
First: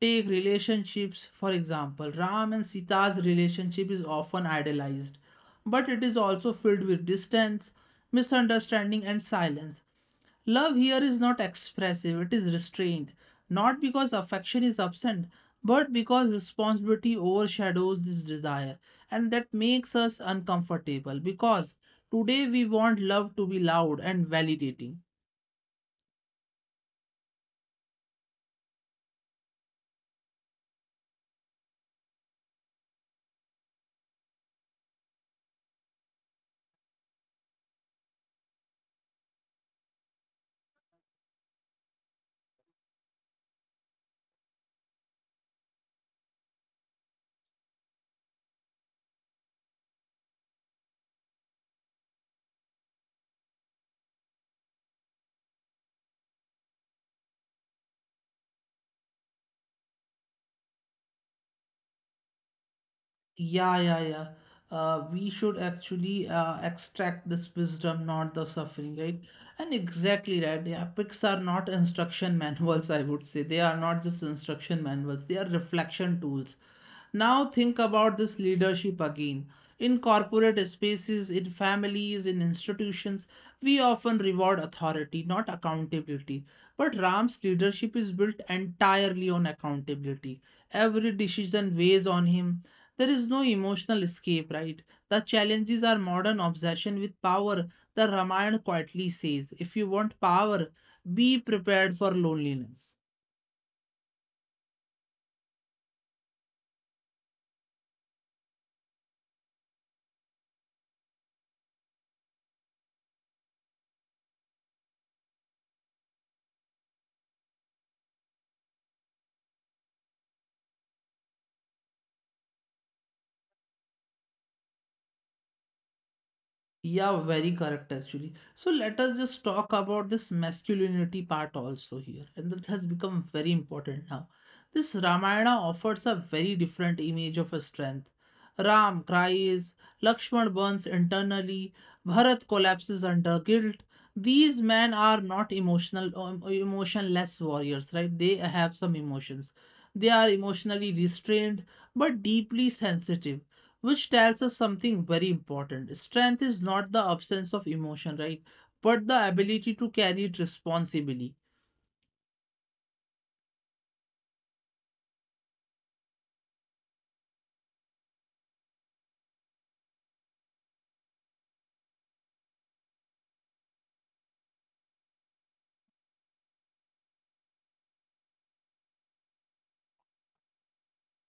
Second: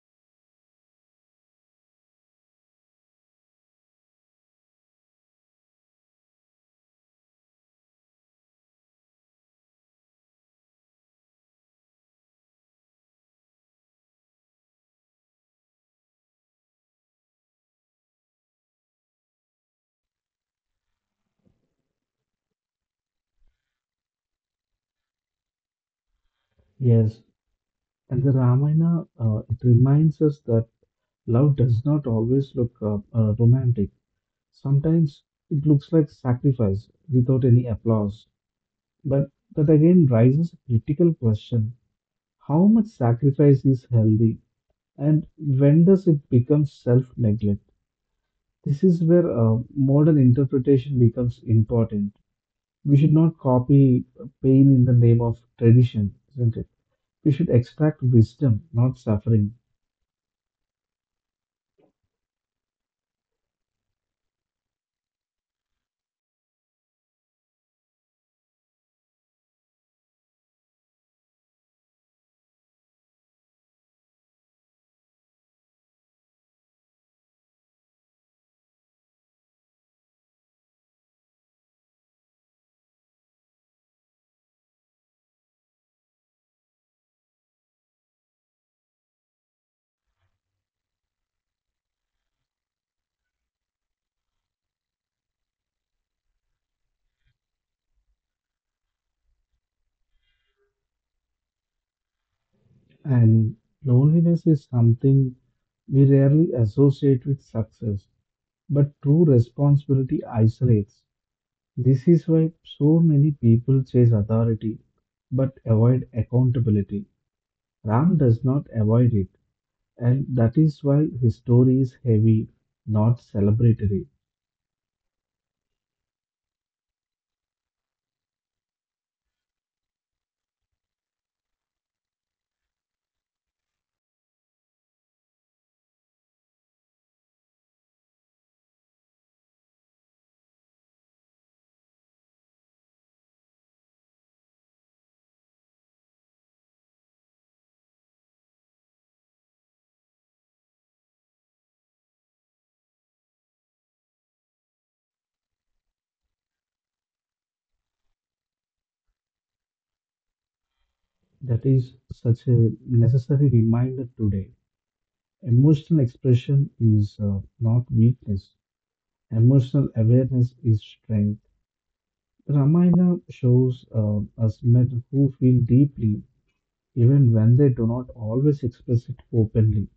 Speaker 1: Take relationships, for example, Ram and Sita's relationship is often idealized, but it is also filled with distance, misunderstanding, and silence. Love here is not expressive, it is restrained, not because affection is absent, but because responsibility overshadows this desire, and that makes us uncomfortable because today we want love to be loud and validating.
Speaker 2: Yes, and the Ramayana, it reminds us that love does not always look romantic. Sometimes it looks like sacrifice without any applause. But that again raises a critical question. How much sacrifice is healthy? And when does it become self-neglect? This is where modern interpretation becomes important. We should not copy pain in the name of tradition, isn't it? We should extract wisdom, not suffering.
Speaker 1: Yeah, yeah, yeah. We should actually extract this wisdom, not the suffering, right? And exactly right. The epics are not instruction [laughs] manuals, I would say. They are not just instruction manuals, they are reflection tools. Now think about this leadership again. In corporate spaces, in families, in institutions, we often reward authority, not accountability. But Ram's leadership is built entirely on accountability. Every decision weighs on him. There is no emotional escape, right? The challenges are modern obsession with power. The Ramayana quietly says, if you want power, be prepared for loneliness.
Speaker 2: And loneliness is something we rarely associate with success, but true responsibility isolates. This is why so many people chase authority but avoid accountability. Ram does not avoid it, and that is why his story is heavy, not celebratory.
Speaker 1: Yeah, very correct actually. So let us just talk about this masculinity part also here, and that has become very important now. This Ramayana offers a very different image of a strength. Ram cries, Lakshman burns internally, Bharat collapses under guilt. These men are not emotionless warriors, right? They have some emotions. They are emotionally restrained but deeply sensitive, which tells us something very important. Strength is not the absence of emotion, right? But the ability to carry it responsibly.
Speaker 2: That is such a necessary reminder today. Emotional expression is not weakness. Emotional awareness is strength. Ramayana shows us men who feel deeply even when they do not always express it openly.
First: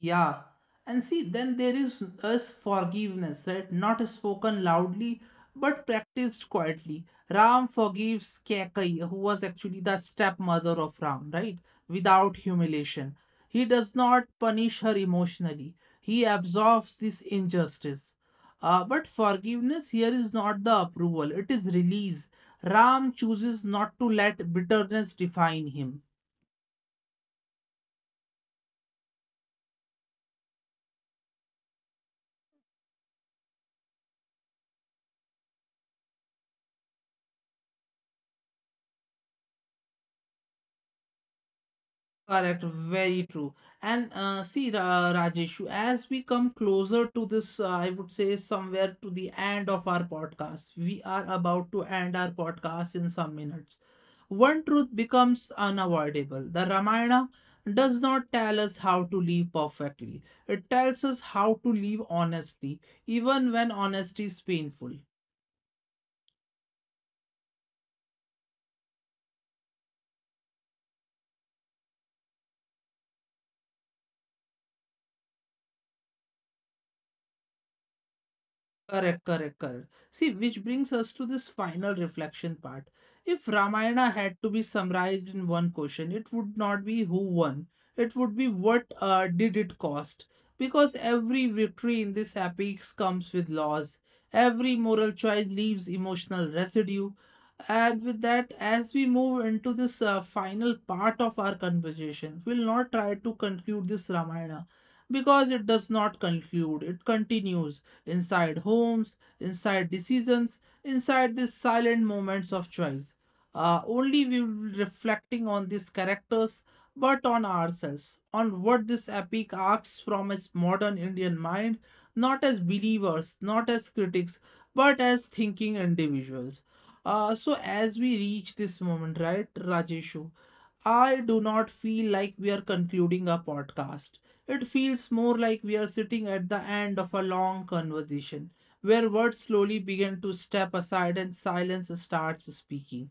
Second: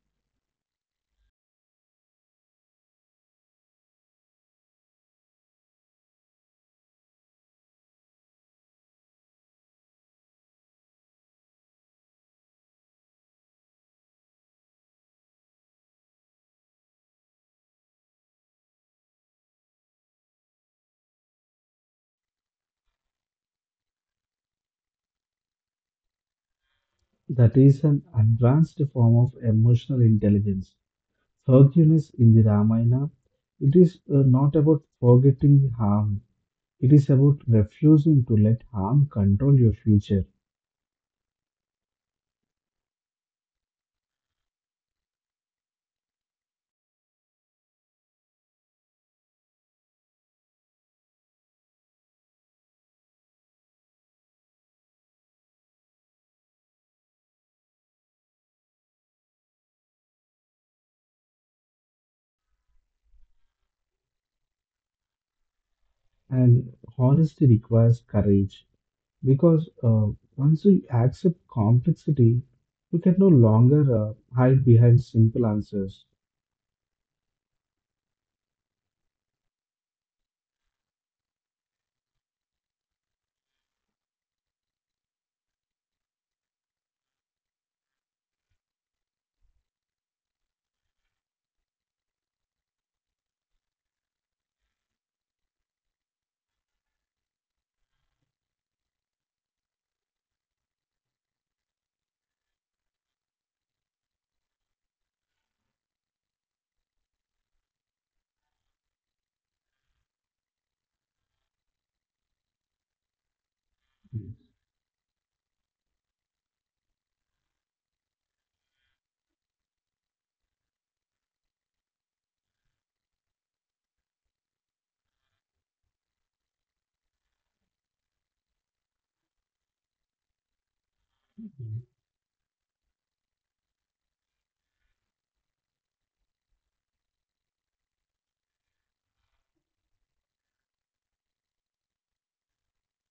Speaker 1: Yeah, and see, then there is us forgiveness, right? Not spoken loudly, but practiced quietly. Ram forgives Kekai, who was actually the stepmother of Ram, right? Without humiliation. He does not punish her emotionally, he absorbs this injustice. But forgiveness here is not the approval, it is release. Ram chooses not to let bitterness define him.
Speaker 2: That is an advanced form of emotional intelligence. Forgiveness in the Ramayana, it is not about forgetting harm. It is about refusing to let harm control your future.
Speaker 1: Correct, very true. And see, Rajesh, as we come closer to this, I would say somewhere to the end of our podcast, we are about to end our podcast in some minutes. One truth becomes unavoidable. The Ramayana does not tell us how to live perfectly, it tells us how to live honestly, even when honesty is painful.
Speaker 2: And honesty requires courage. Because once you accept complexity, you can no longer hide behind simple answers.
Speaker 1: Correct, correct, correct. See, which brings us to this final reflection part. If Ramayana had to be summarized in one question, it would not be who won, it would be what did it cost. Because every victory in this epic comes with loss. Every moral choice leaves emotional residue. And with that, as we move into this final part of our conversation, we'll not try to conclude this Ramayana because it does not conclude, it continues inside homes, inside decisions, inside these silent moments of choice. Only we will be reflecting on these characters, but on ourselves, on what this epic asks from its modern Indian mind, not as believers, not as critics, but as thinking individuals. So as we reach this moment, right, Rajeshu, I do not feel like we are concluding a podcast. It feels more like we are sitting at the end of a long conversation where words slowly begin to step aside and silence starts speaking.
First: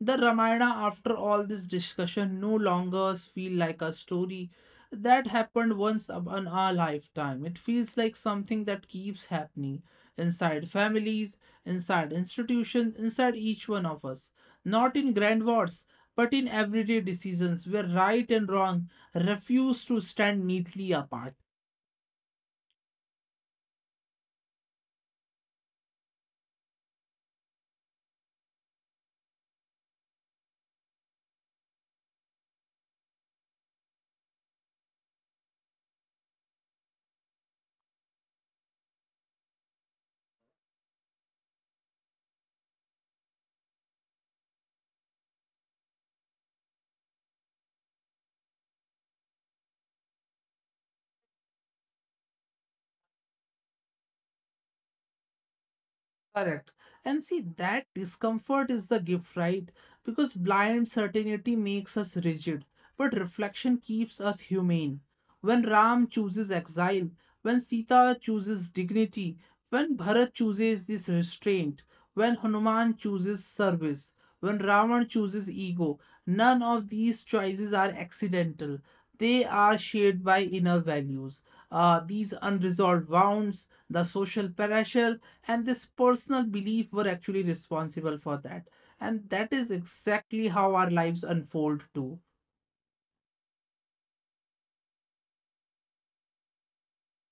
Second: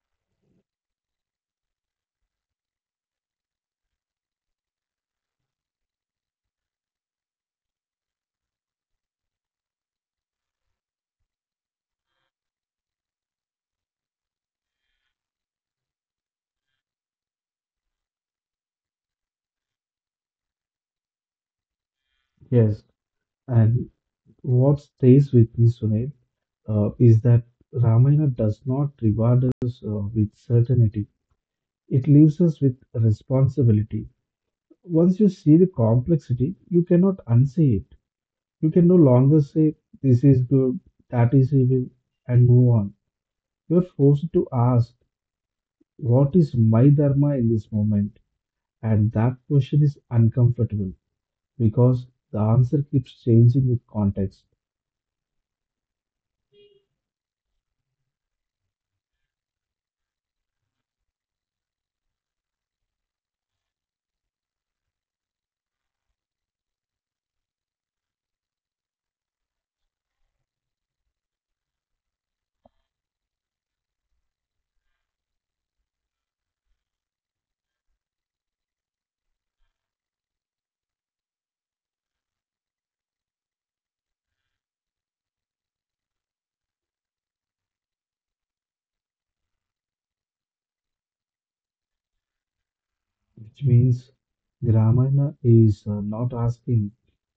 Speaker 1: The Ramayana, after all this discussion, no longer feels like a story that happened once in our lifetime. It feels like something that keeps happening inside families, inside institutions, inside each one of us. Not in grand wars, but in everyday decisions where right and wrong refuse to stand neatly apart.
Speaker 2: Yes, and what stays with me, Sunil, is that Ramayana does not reward us with certainty. It leaves us with responsibility. Once you see the complexity, you cannot unsee it. You can no longer say, this is good, that is evil, and move on. You're forced to ask, what is my dharma in this moment? And that question is uncomfortable because the answer keeps changing with context.
Speaker 1: Correct. And see, that discomfort is the gift, right? Because blind certainty makes us rigid, but reflection keeps us humane. When Ram chooses exile, when Sita chooses dignity, when Bharat chooses this restraint, when Hanuman chooses service, when Ravan chooses ego, none of these choices are accidental. They are shaped by inner values. These unresolved wounds, the social pressure, and this personal belief were actually responsible for that. And that is exactly how our lives unfold too.
Speaker 2: Which means the Ramayana is not asking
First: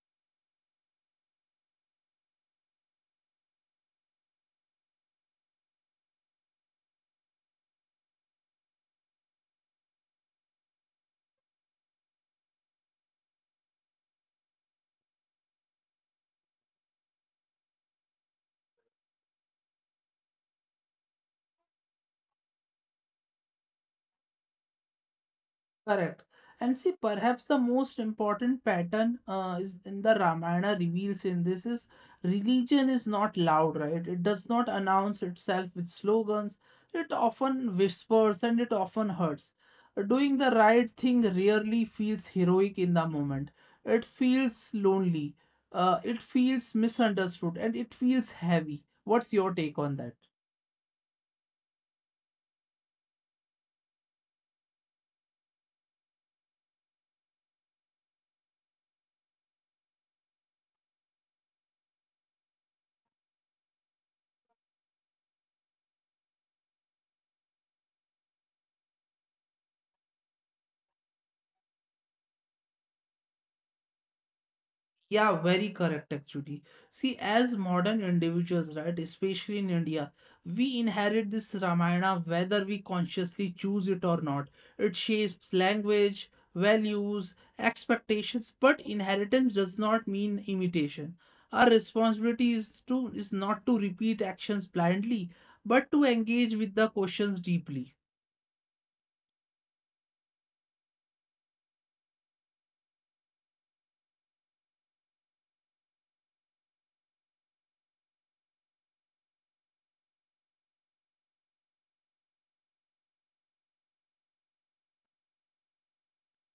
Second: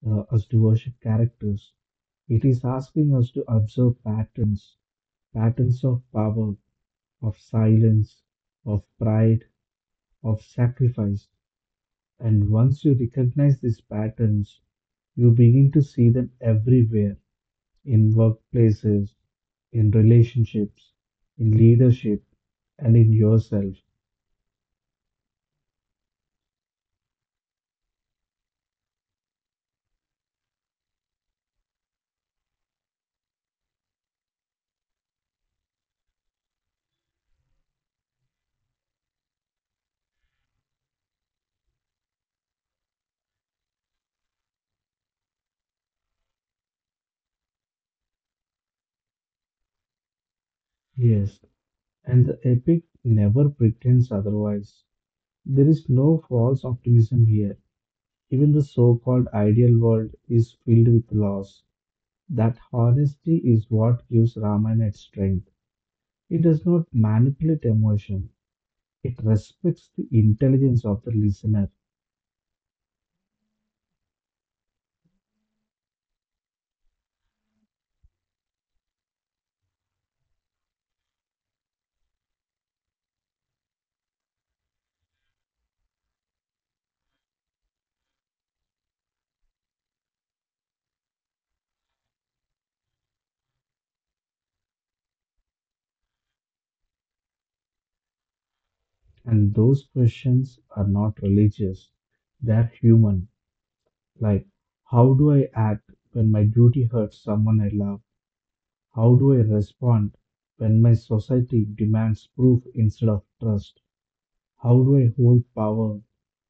Speaker 2: us to worship characters. It is asking us to observe patterns, patterns of power, of silence, of pride, of sacrifice. And once you recognize these patterns, you begin to see them everywhere, in workplaces, in relationships, in leadership, and in yourself.
Speaker 1: Correct. And see, perhaps the most important pattern is in the Ramayana reveals in this is religion is not loud, right? It does not announce itself with slogans. It often whispers and it often hurts. Doing the right thing rarely feels heroic in the moment. It feels lonely. It feels misunderstood and it feels heavy. What's your take on that?
Speaker 2: Yes, and the epic never pretends otherwise. There is no false optimism here. Even the so called ideal world is filled with loss. That honesty is what gives Ramayana its strength. It does not manipulate emotion, it respects the intelligence of the listener.
Speaker 1: Yeah, very correct actually. See, as modern individuals, right, especially in India, we inherit this Ramayana whether we consciously choose it or not. It shapes language, values, expectations, but inheritance does not mean imitation. Our responsibility is to is not to repeat actions blindly, but to engage with the questions deeply.
Speaker 2: And those questions are not religious, they are human. Like, how do I act when my duty hurts someone I love? How do I respond when my society demands proof instead of trust? How do I hold power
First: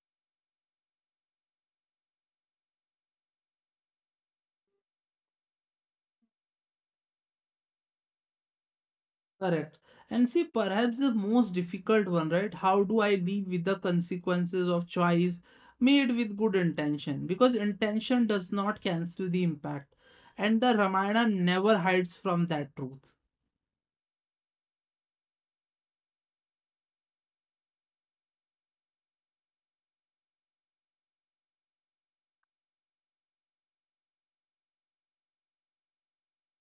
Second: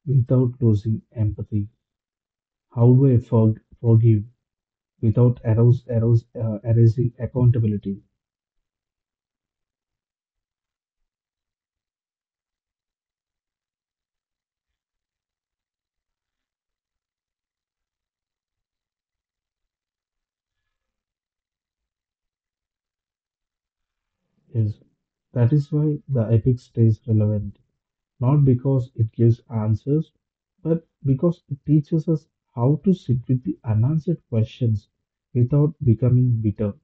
Speaker 2: without losing empathy? How do I forg- forgive without eros- eros- erasing accountability?
Speaker 1: Correct. And see, perhaps the most difficult one, right? How do I live with the consequences of choice made with good intention? Because intention does not cancel the impact. And the Ramayana never hides from that truth.
Speaker 2: Yes, that is why the epic stays relevant, not because it gives answers, but because it teaches us how to sit with the unanswered questions without becoming bitter.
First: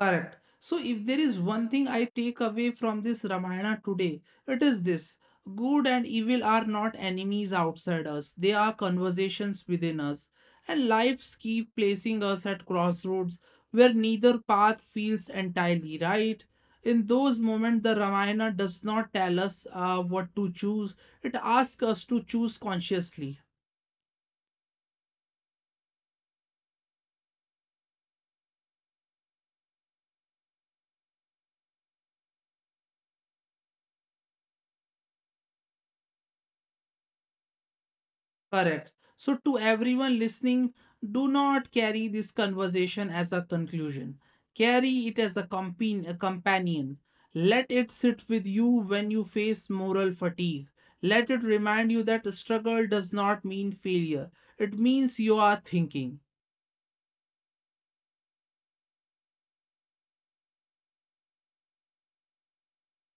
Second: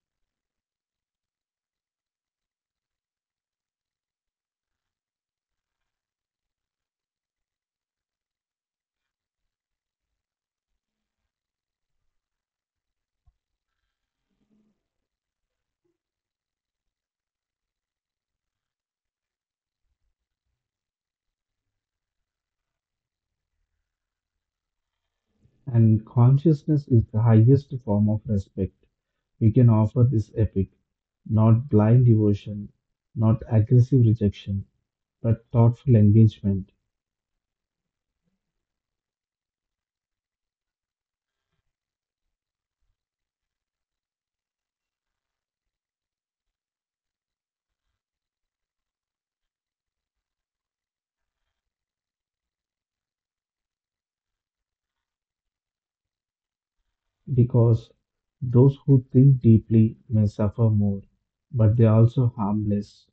Speaker 1: Correct. So, if there is one thing I take away from this Ramayana today, it is this: good and evil are not enemies outside us, they are conversations within us. And lives keep placing us at crossroads where neither path feels entirely right. In those moments, the Ramayana does not tell us what to choose, it asks us to choose consciously.
Speaker 2: And consciousness is the highest form of respect we can offer this epic. Not blind devotion, not aggressive rejection, but thoughtful engagement.
Speaker 1: Correct. So, to everyone listening, do not carry this conversation as a conclusion. Carry it as a, a companion. Let it sit with you when you face moral fatigue. Let it remind you that struggle does not mean failure, it means you are thinking.
Speaker 2: Because those who think deeply may suffer more, but they are also harmless.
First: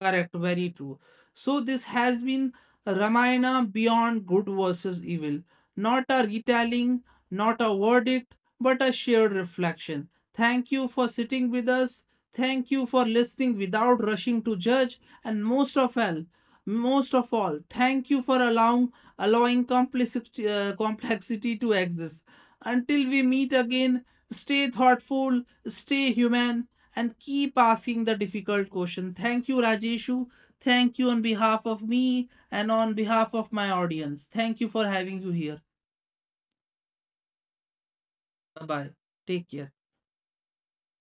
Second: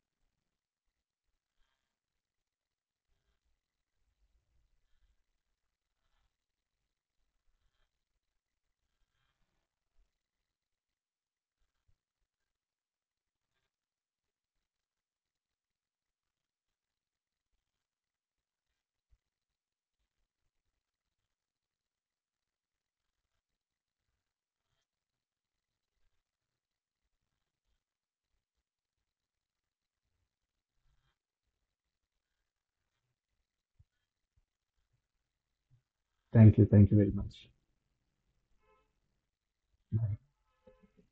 Speaker 1: Correct, very true. So this has been Ramayana beyond good versus evil, not a retelling, not a verdict, but a shared reflection. Thank you for sitting with us. Thank you for listening without rushing to judge, and most of all, thank you for allowing complexity to exist. Until we meet again, stay thoughtful, stay human, and keep asking the difficult question. Thank you, Rajeshu. Thank you on behalf of me and on behalf of my audience. Thank you for having you here.
Speaker 2: Thank you. Thank you very much.
Speaker 1: Bye. Take care.